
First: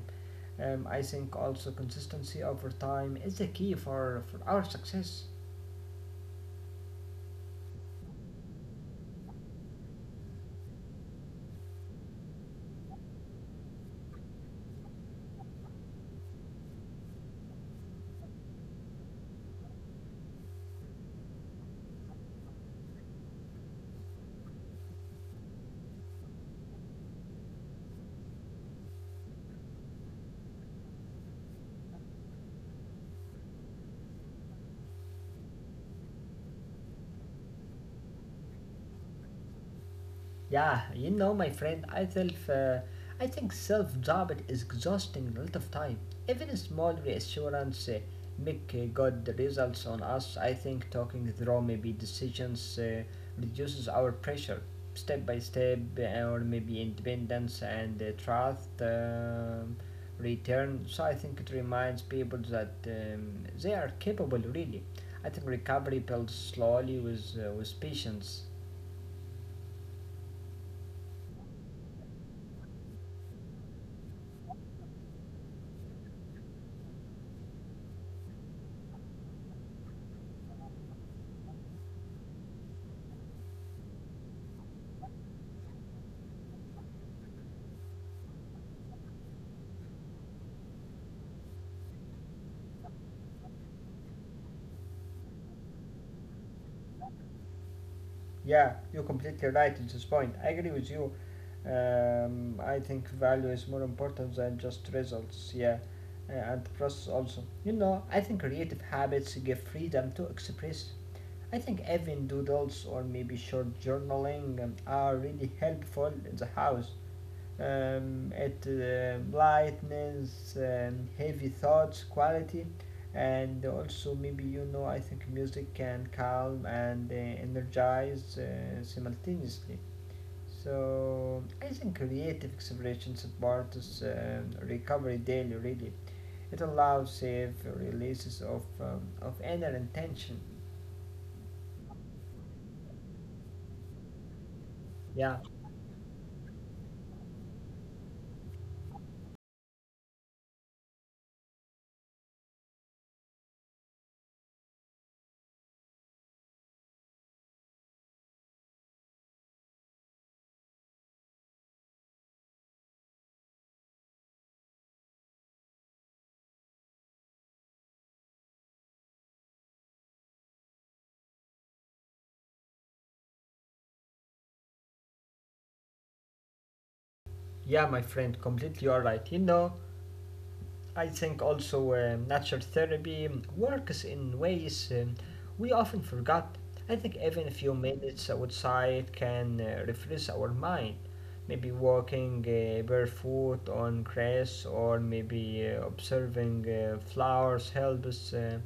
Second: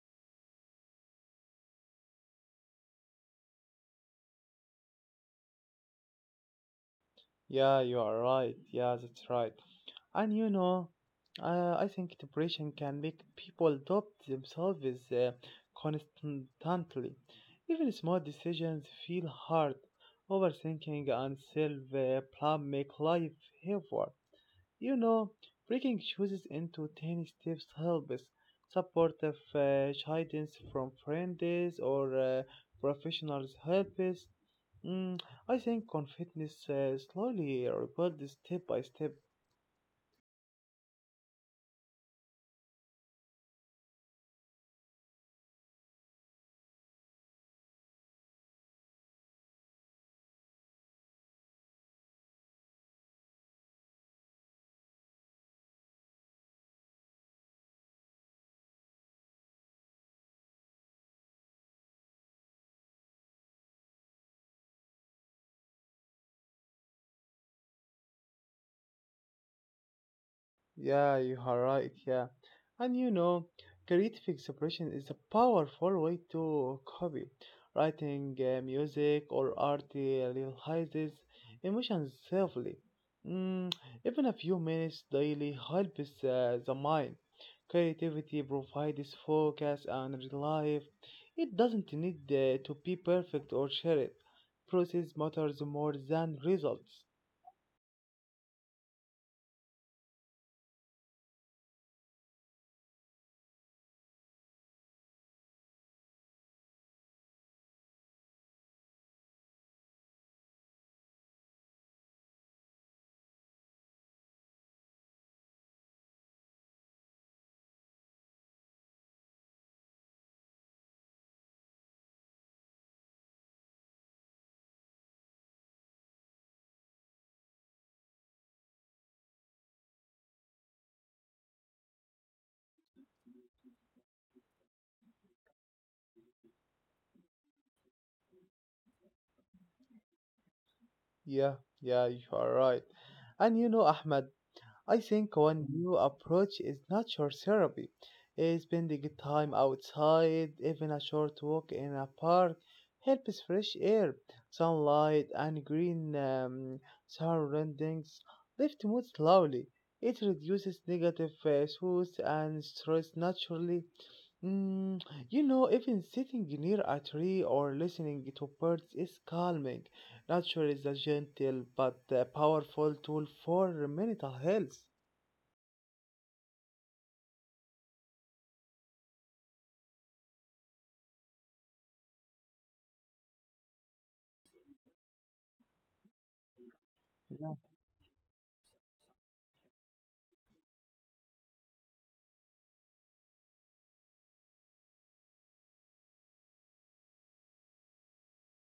S2: I think also consistency over time is the key for our success.
S1: Yeah, you are right. Yeah, that's right. And I think depression can make people doubt themselves uh, constantly. Even small decisions feel hard. Overthinking and self blame make life heavier. You know, breaking choices into tiny steps helps. Supportive guidance from friends or professionals helps. Mm, I think confidence slowly rebuilds step by step.
S2: Yeah, you know, my friend, I think self-doubt is exhausting a lot of time. Even a small reassurance make good results on us. I think talking through maybe decisions reduces our pressure, step by step, or maybe independence and trust return. So I think it reminds people that they are capable. Really, I think recovery builds slowly with patience.
S1: Yeah, you are right. Yeah. And creative expression is a powerful way to copy. Writing music or art realizes emotions safely. Mm, even a few minutes daily helps the mind. Creativity provides focus and relief. It doesn't need to be perfect or shared. Process matters more than results.
S2: Yeah, you're completely right at this point. I agree with you. I think value is more important than just results, yeah, and process also. You know, I think creative habits give freedom to express. I think even doodles or maybe short journaling are really helpful in the house at lightness and heavy thoughts quality, and also maybe, you know, I think music can calm and energize simultaneously. So I think creative expression supports recovery daily really. It allows safe releases of inner intention.
S1: Yeah, yeah, you are right. And Ahmed. I think
S2: Yeah,
S1: one new approach is nature therapy. Spending time outside, even a short walk in a park, helps fresh air, sunlight, and green surroundings lift mood slowly. It reduces negative thoughts and stress naturally. Mm, even sitting near a tree or listening to birds is calming. Nature is a gentle but a powerful tool for mental health.
S2: yeah, my friend, completely all right. You know, I think also natural therapy works in ways we often forgot. I think even a
S1: Yeah.
S2: few minutes outside can refresh our mind. Maybe walking barefoot on grass or maybe observing flowers helps. Uh,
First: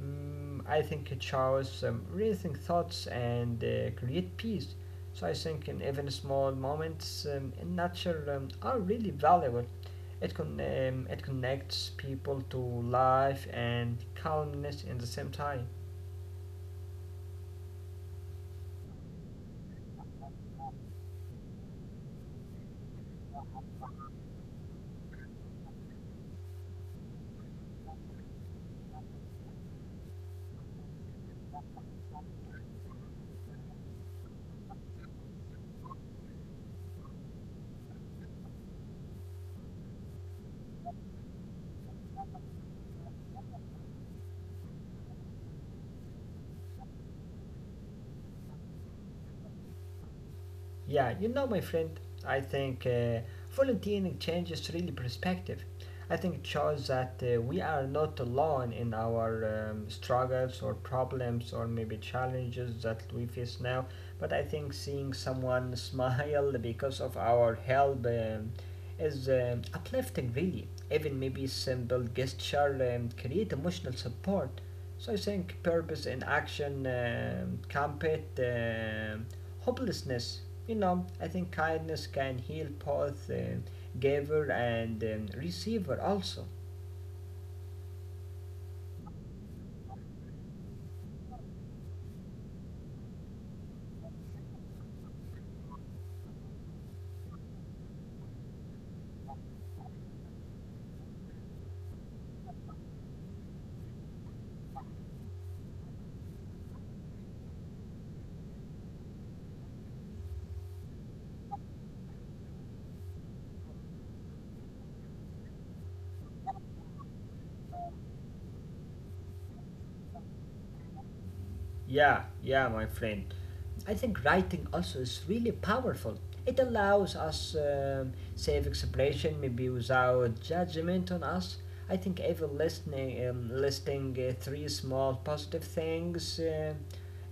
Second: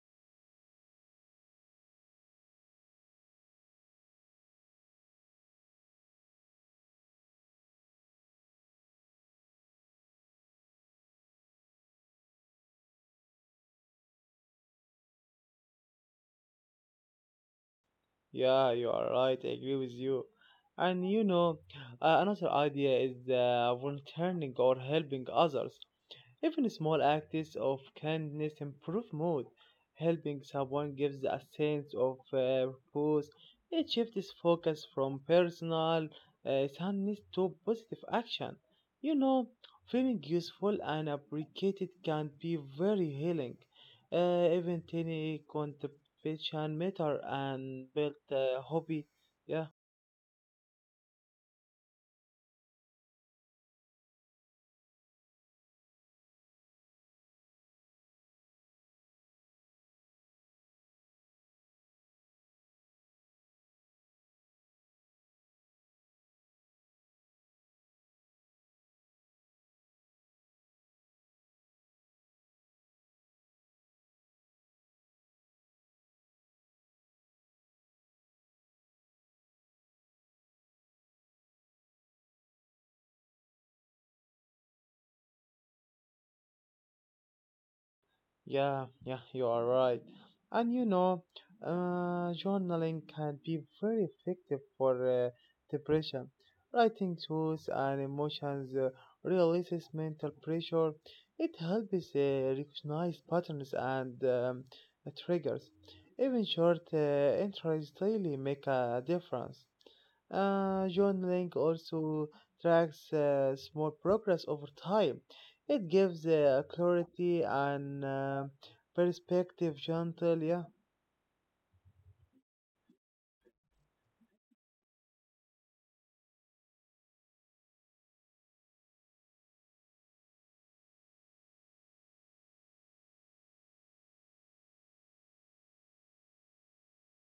S2: mm, I think it shows rethink thoughts and create peace. So I think in even small moments in nature are really valuable. It connects people to life and calmness in the same time.
S1: Yeah, you are right. I agree with you. And another idea is volunteering or helping others. Even small acts of kindness improve mood. Helping someone gives a sense of purpose. It shifts focus from personal sadness to positive action. You know, feeling useful and appreciated can be very healing. Even tiny contribution matter and build hobby. Yeah.
S2: Yeah, you know, my friend, I think volunteering changes really perspective. I think it shows that we are not alone in our struggles or problems or maybe challenges that we face now. But I think seeing someone smile because of our help is uplifting, really. Even maybe simple gesture create emotional support. So I think purpose in action combat hopelessness. You know, I think kindness can heal both giver and receiver also.
S1: Yeah, yeah, you are right. And journaling can be very effective for depression. Writing thoughts and emotions releases mental pressure. It helps recognize patterns and triggers. Even short entries daily make a difference. Journaling also tracks small progress over time. It gives clarity and perspective, gentle. Yeah,
S2: Yeah, yeah, my friend. I think writing also is really powerful. It allows us safe expression, maybe without judgment on us. I think even listing three small positive things, uh,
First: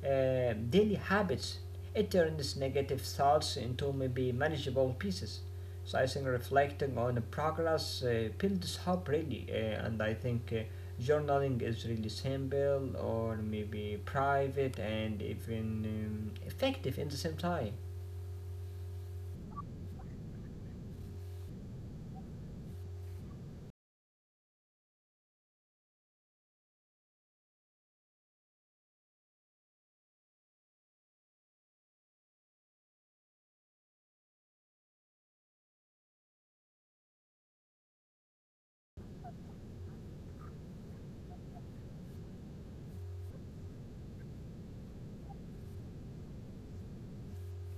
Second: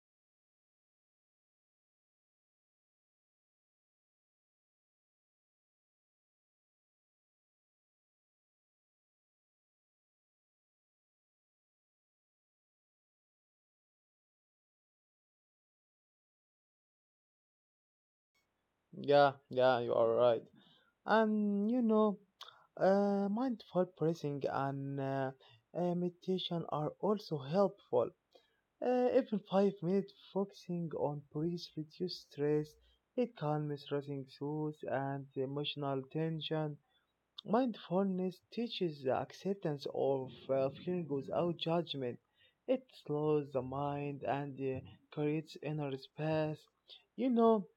S2: uh, daily habits, it turns negative thoughts into maybe manageable pieces. So I think reflecting on progress builds hope really, and I think journaling is really simple or maybe private and even effective in the same time.
S1: yeah, yeah. You are right. And mindful breathing and meditation are also helpful. Even 5 minutes focusing on breath reduces stress. It calms racing thoughts and emotional tension. Mindfulness teaches the acceptance of feeling without judgment. It slows the mind and creates inner space. You know,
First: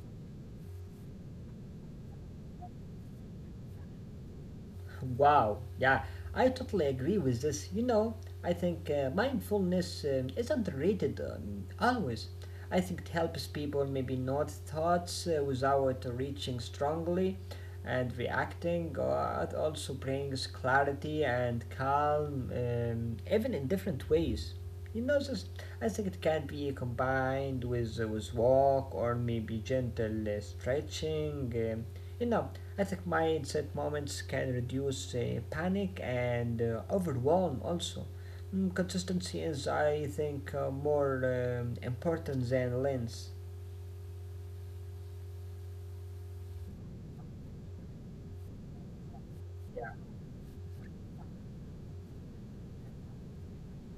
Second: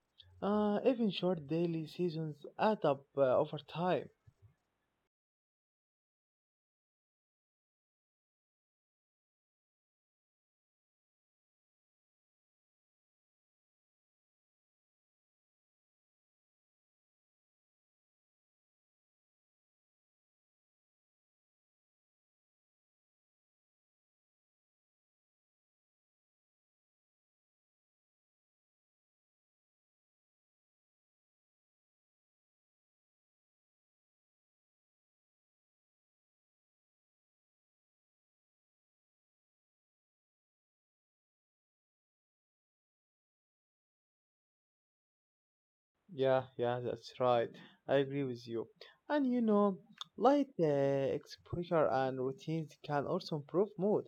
S1: even short daily seasons add up over time.
S2: Wow, yeah, I totally agree with this. You know, I think mindfulness is underrated always. I think it helps people maybe note thoughts without reaching strongly and reacting. It also brings clarity and calm, even in different ways. You know, this, I think it can be combined with walk or maybe gentle stretching. You know, I think mindset moments can reduce panic and overwhelm also. Mm, consistency is, I think, more important than lens.
S1: Yeah, yeah, that's right. I agree with you. And
S2: Yeah.
S1: light exposure and routines can also improve mood.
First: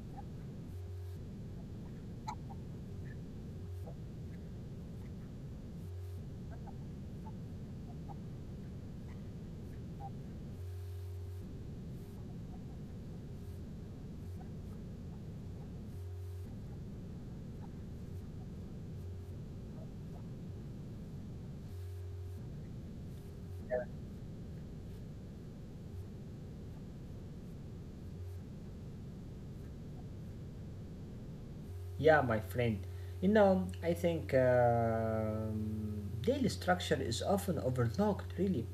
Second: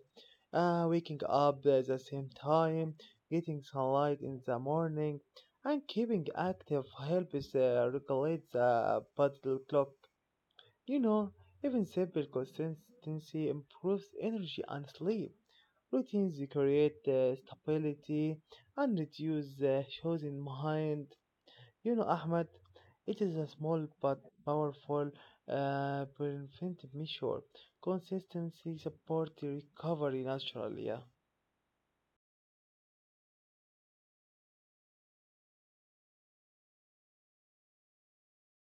S1: Waking up at the same time, getting sunlight in the morning, and keeping active helps regulate the body clock. You know, even simple consistency improves energy and sleep. Routines create stability and reduce the shows in mind. Ahmed, it is a small but powerful preventive measure. Consistency supports the recovery naturally. Yeah.
S2: Yeah, my friend. You know, I think daily structure is often overlooked, really.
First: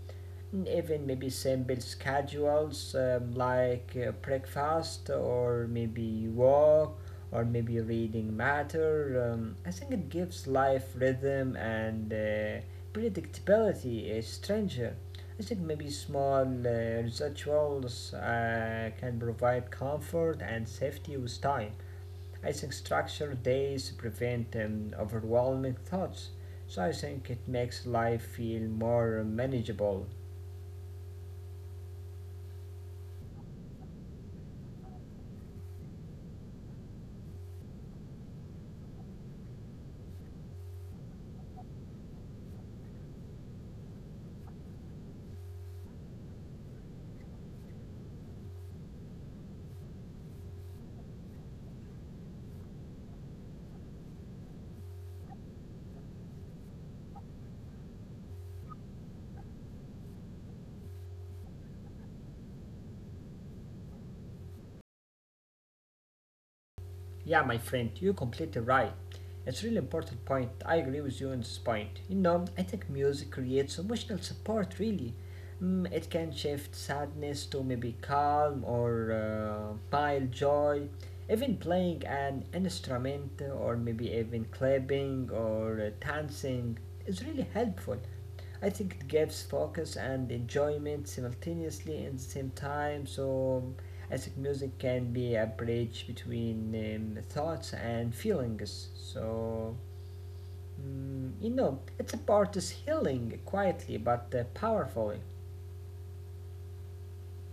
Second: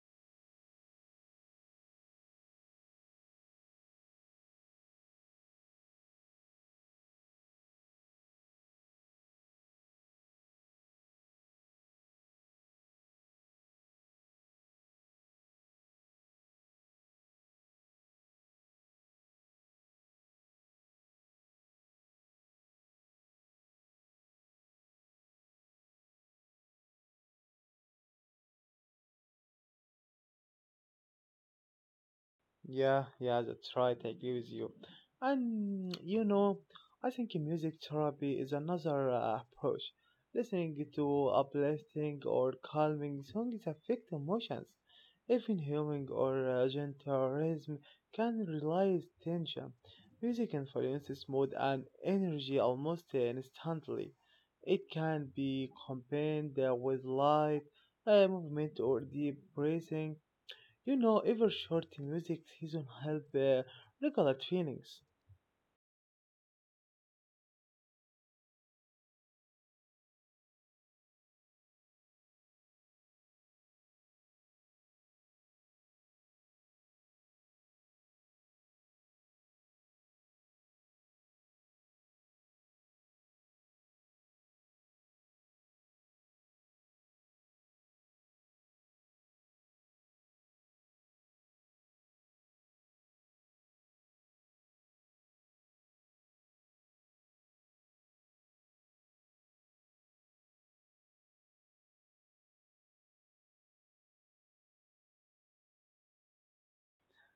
S2: Even maybe simple schedules like breakfast or maybe walk or maybe reading matter. I think it gives life rhythm and predictability a stranger. I think maybe small rituals can provide comfort and safety with time. I think structured days prevent overwhelming thoughts. So I think it makes life feel more manageable.
S1: Yeah, yeah, that's right. I agree with you. And I think music therapy is another approach. Listening to uplifting or calming songs affect emotions. Even humming or gentle rhythm can release tension. Music influences mood and energy almost instantly. It can be combined with light movement or deep breathing. Every short music season help regulate feelings.
S2: Yeah, my friend, you're completely right. It's a really important point. I agree with you on this point. You know, I think music creates emotional support, really. Mm, it can shift sadness to maybe calm or mild joy. Even playing an instrument or maybe even clapping or dancing is really helpful. I think it gives focus and enjoyment simultaneously in the same time. So I think music can be a bridge between thoughts and feelings. So mm, you know, it's a part is healing quietly but powerfully.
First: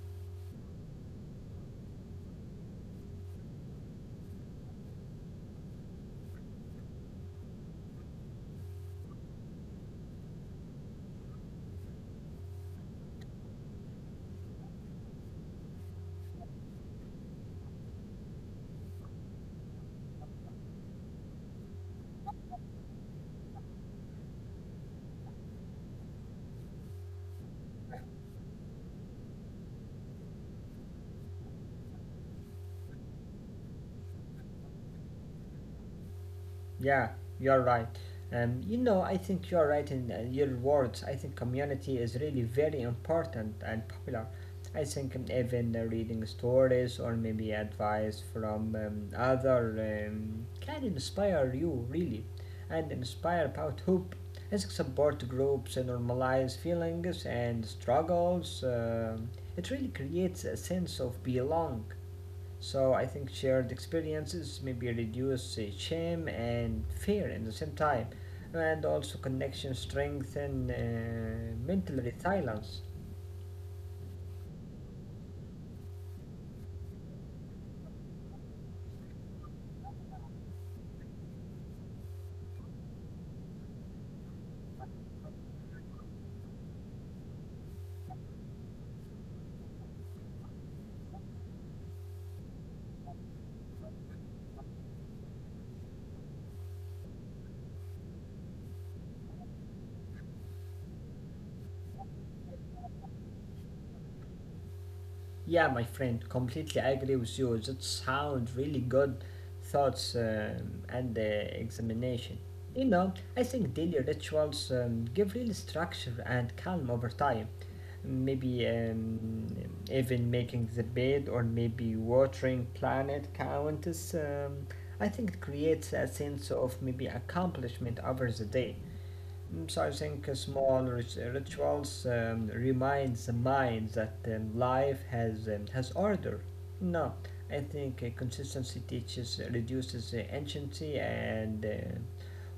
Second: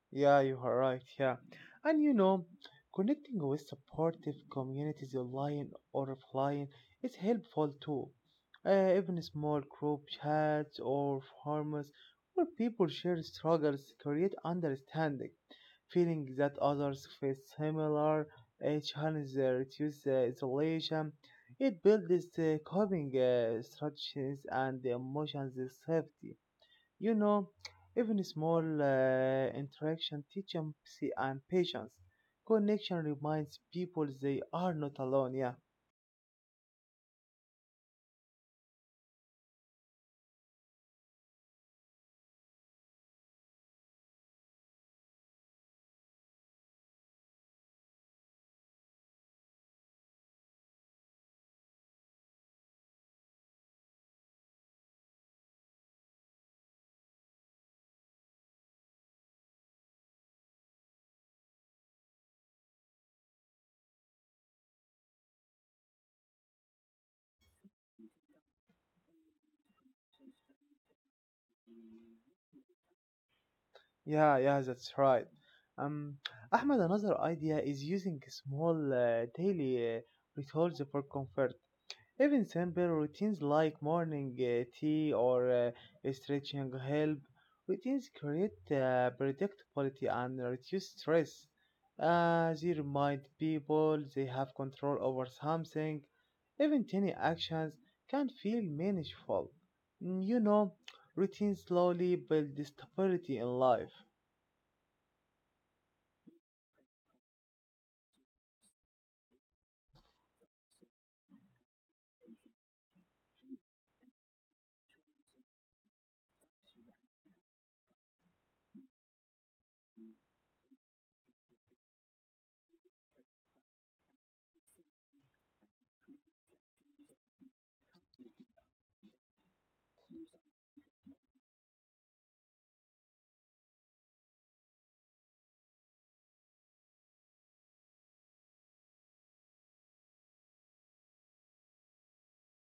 S1: Yeah, you are right. Yeah. And connecting with supportive communities online or offline is helpful too. Even small group chats or forums where people share struggles create understanding. Feeling that others face similar challenges reduce isolation. It builds coping strategies and emotions of safety. You know, even small interaction teaches empathy and patience. Connection reminds people they are not alone. Yeah,
S2: Yeah, you're right. You know, I think you're right in your words. I think community is really very important and popular. I think even reading stories or maybe advice from other can inspire you really, and inspire about hope. I think support groups and normalize feelings and struggles. It really creates a sense of belong. So I think shared experiences maybe reduce shame and fear in the same time, and also connection strengthen mental resilience.
S1: yeah, yeah, that's right. Um, Ahmed, another idea is using small daily rituals for comfort. Even simple routines like morning tea or stretching help. Routines create predictability and reduce stress. They remind people they have control over something. Even tiny actions can feel meaningful. Mm, You know, routines slowly build stability in life.
S2: Yeah, my friend, completely agree with you. That sounds really good thoughts and examination. You know, I think daily rituals give real structure and calm over time. Maybe even making the bed or maybe watering planet countess. I think it creates a sense of maybe accomplishment over the day. Mm, so I think small rituals reminds the mind that life has order. No, I think consistency teaches reduces anxiety and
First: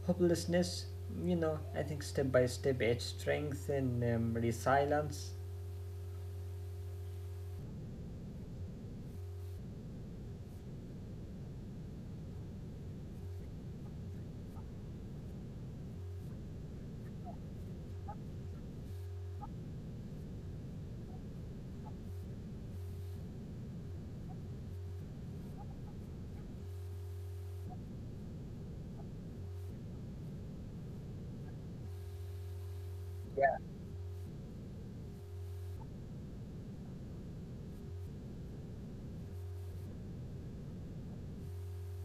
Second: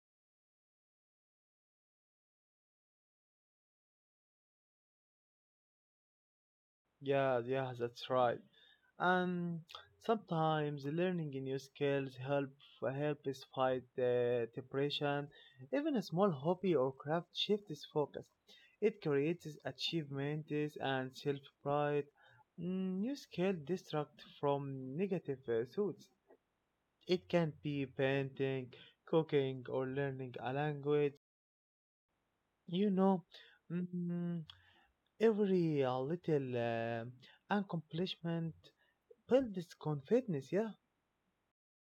S2: hopelessness. You know, I think step by step it strengthens resilience.
S1: Yeah, yeah, that's right. And sometimes learning new skills help us fight depression. Even a small hobby or craft shifts focus. It creates achievements and self pride. New skill distract from negative thoughts. It can be painting, cooking, or learning a language. You know. mm, Every little accomplishment builds confidence, yeah.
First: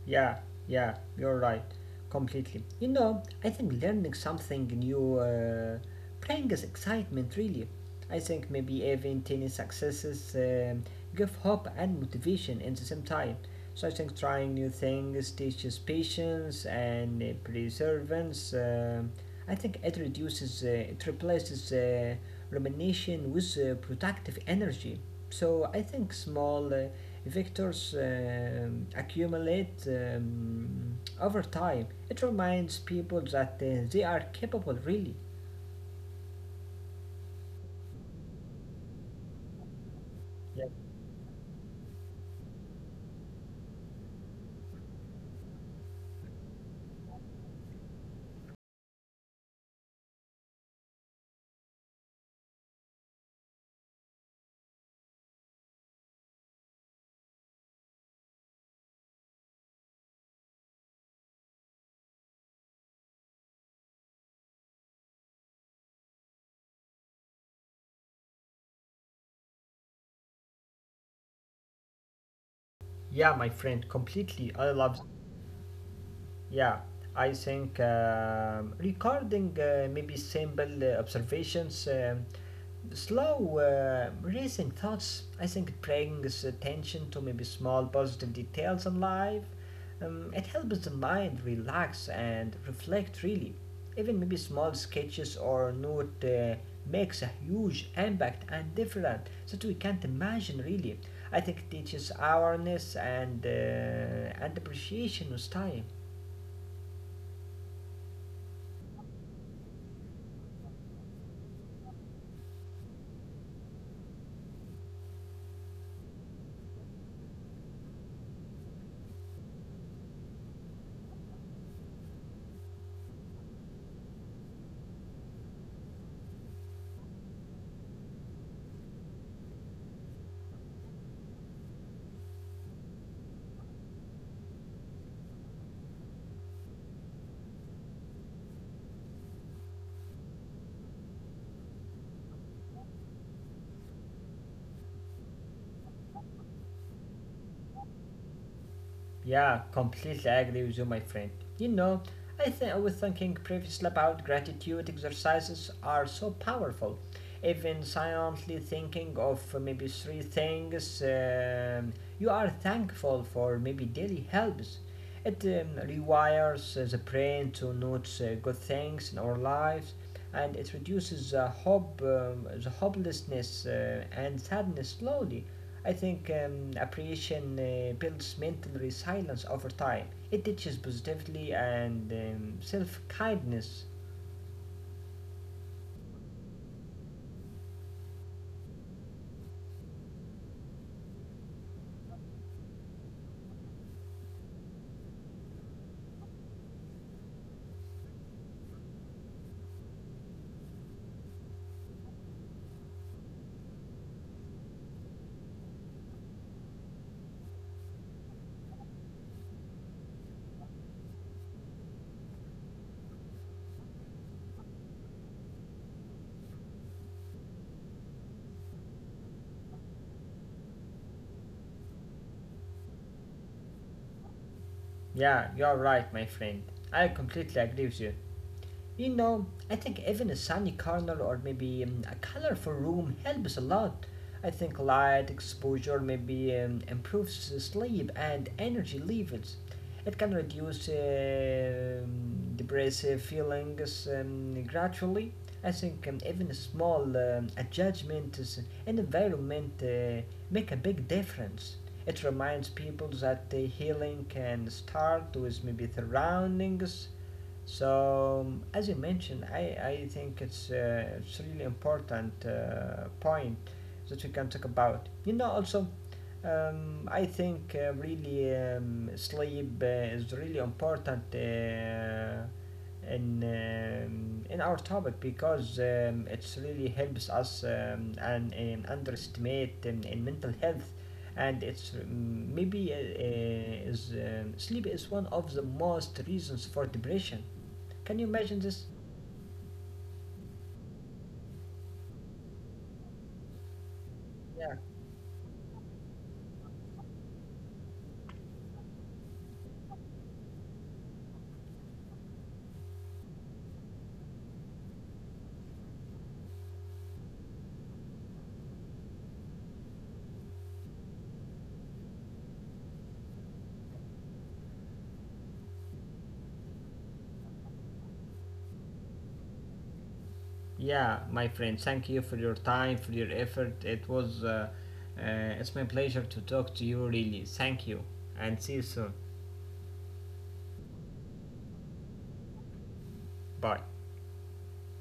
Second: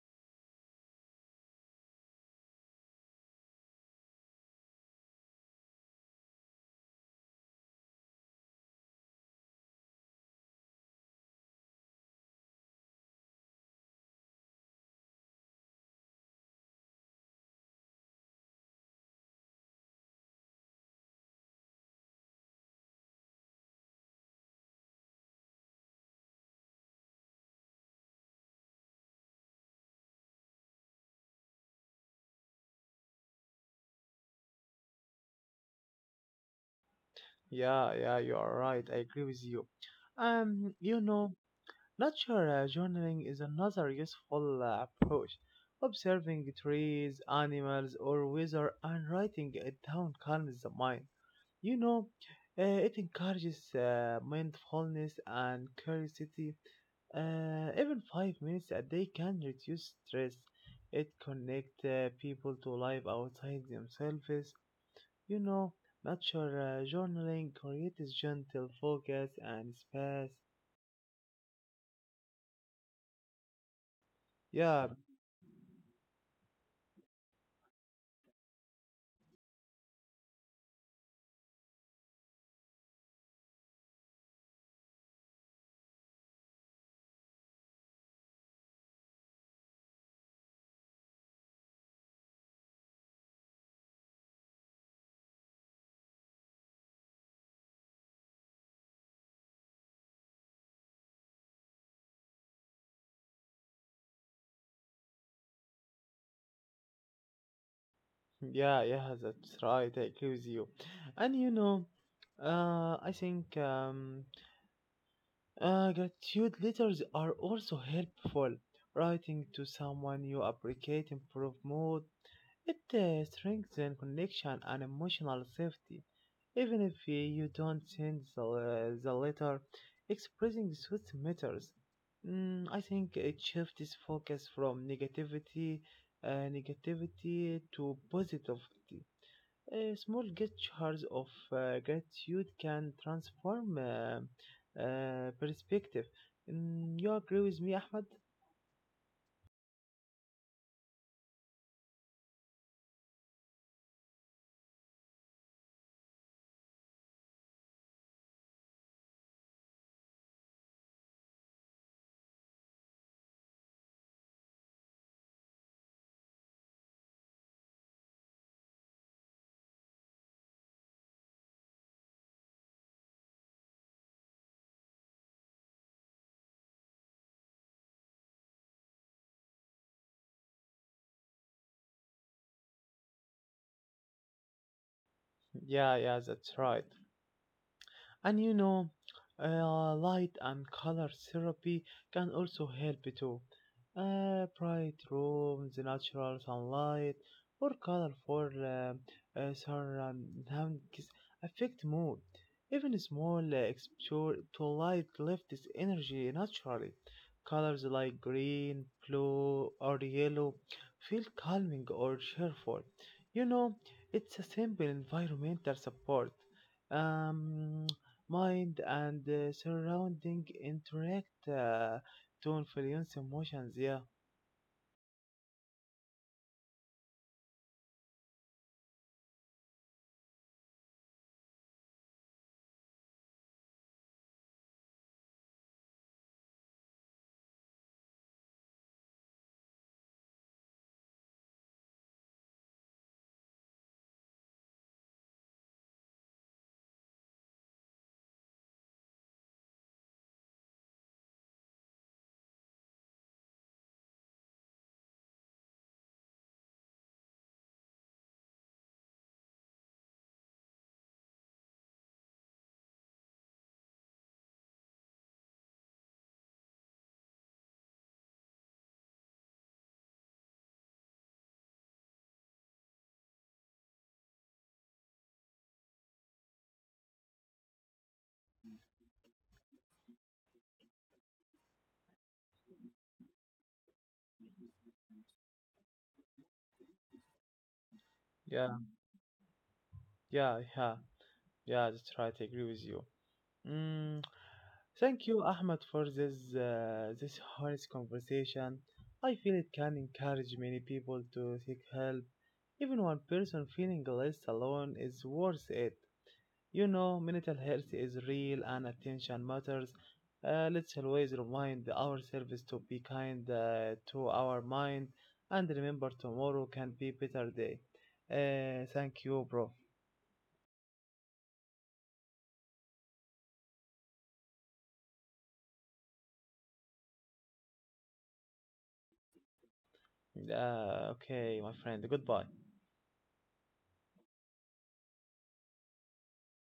S2: Yeah, yeah, you're right, completely. You know, I think learning something new brings excitement, really. I think maybe even tiny successes give hope and motivation at the same time. So I think trying new things teaches patience and perseverance. I think it replaces rumination with productive energy. So I think small vectors accumulate over time. It reminds people that they are capable, really.
S1: Yeah, yeah, you are right. I agree with you.
S2: Yeah.
S1: Um, you know, nature journaling is another useful approach. Observing trees, animals, or weather and writing it down calms the mind. You know, it encourages mindfulness and curiosity. Even 5 minutes a day can reduce stress. It connect people to life outside themselves. You know, nature journaling creates gentle focus and space.
S2: Yeah, my friend, completely. I
S1: Yeah,
S2: love. Yeah, I think regarding maybe simple observations, slow racing thoughts, I think it brings attention to maybe small positive details in life. It helps the mind relax and reflect really. Even maybe small sketches or note makes a huge impact and different that we can't imagine really. I think it teaches awareness and and appreciation with time.
S1: yeah, yeah, that's right. I agree with you. And I think gratitude letters are also helpful. Writing to someone you appreciate improve mood. It strengthens connection and emotional safety. Even if you don't send the letter, expressing truth matters. I think it shifts focus from negativity to positivity. Small gestures of gratitude can transform perspective. You agree with me, Ahmed?
S2: Yeah, completely agree with you, my friend. You know, I think I was thinking previously about gratitude exercises are so powerful. Even silently thinking of maybe three things you are thankful for maybe daily helps. It rewires the brain to notice good things in our lives, and it reduces the hope, the hopelessness and sadness slowly. I think appreciation builds mental resilience over time. It teaches positivity and self kindness.
S1: Yeah, yeah, that's right. And light and color therapy can also help too. Bright rooms, natural sunlight, or colorful surroundings affect mood. Even small exposure to light lifts energy naturally. Colors like green, blue, or yellow feel calming or cheerful. You know, it's a simple environmental support. Um, mind and surrounding interact to influence emotions. Yeah,
S2: Yeah, you're right, my friend. I completely agree with you. You know, I think even a sunny corner or maybe a colorful room helps a lot. I think light exposure maybe improves sleep and energy levels. It can reduce depressive feelings gradually. I think even a small adjustments in environment make a big difference. It reminds people that the healing can start with maybe surroundings. So, as you mentioned, I think it's really important point that we can talk about. You know, also, I think really sleep is really important in our topic because it's really helps us and underestimate in mental health, and it's mm, maybe is sleep is one of the most reasons for depression. Can you
S1: yeah,
S2: imagine this?
S1: yeah, yeah, yeah. That's right. I agree with you. Mm,
S2: Yeah.
S1: thank you, Ahmed, for this honest conversation. I feel it can encourage many people to seek help. Even one person feeling less alone is worth it. Mental health is real and attention matters. Let's always remind ourselves to be kind to our mind and remember tomorrow can be better day. Thank you, bro.
S2: Yeah, my friend, thank you for your time, for your effort. It was, it's my pleasure to talk to you, really. Thank you, and see you soon.
S1: Okay, my friend. Goodbye.
S2: Bye.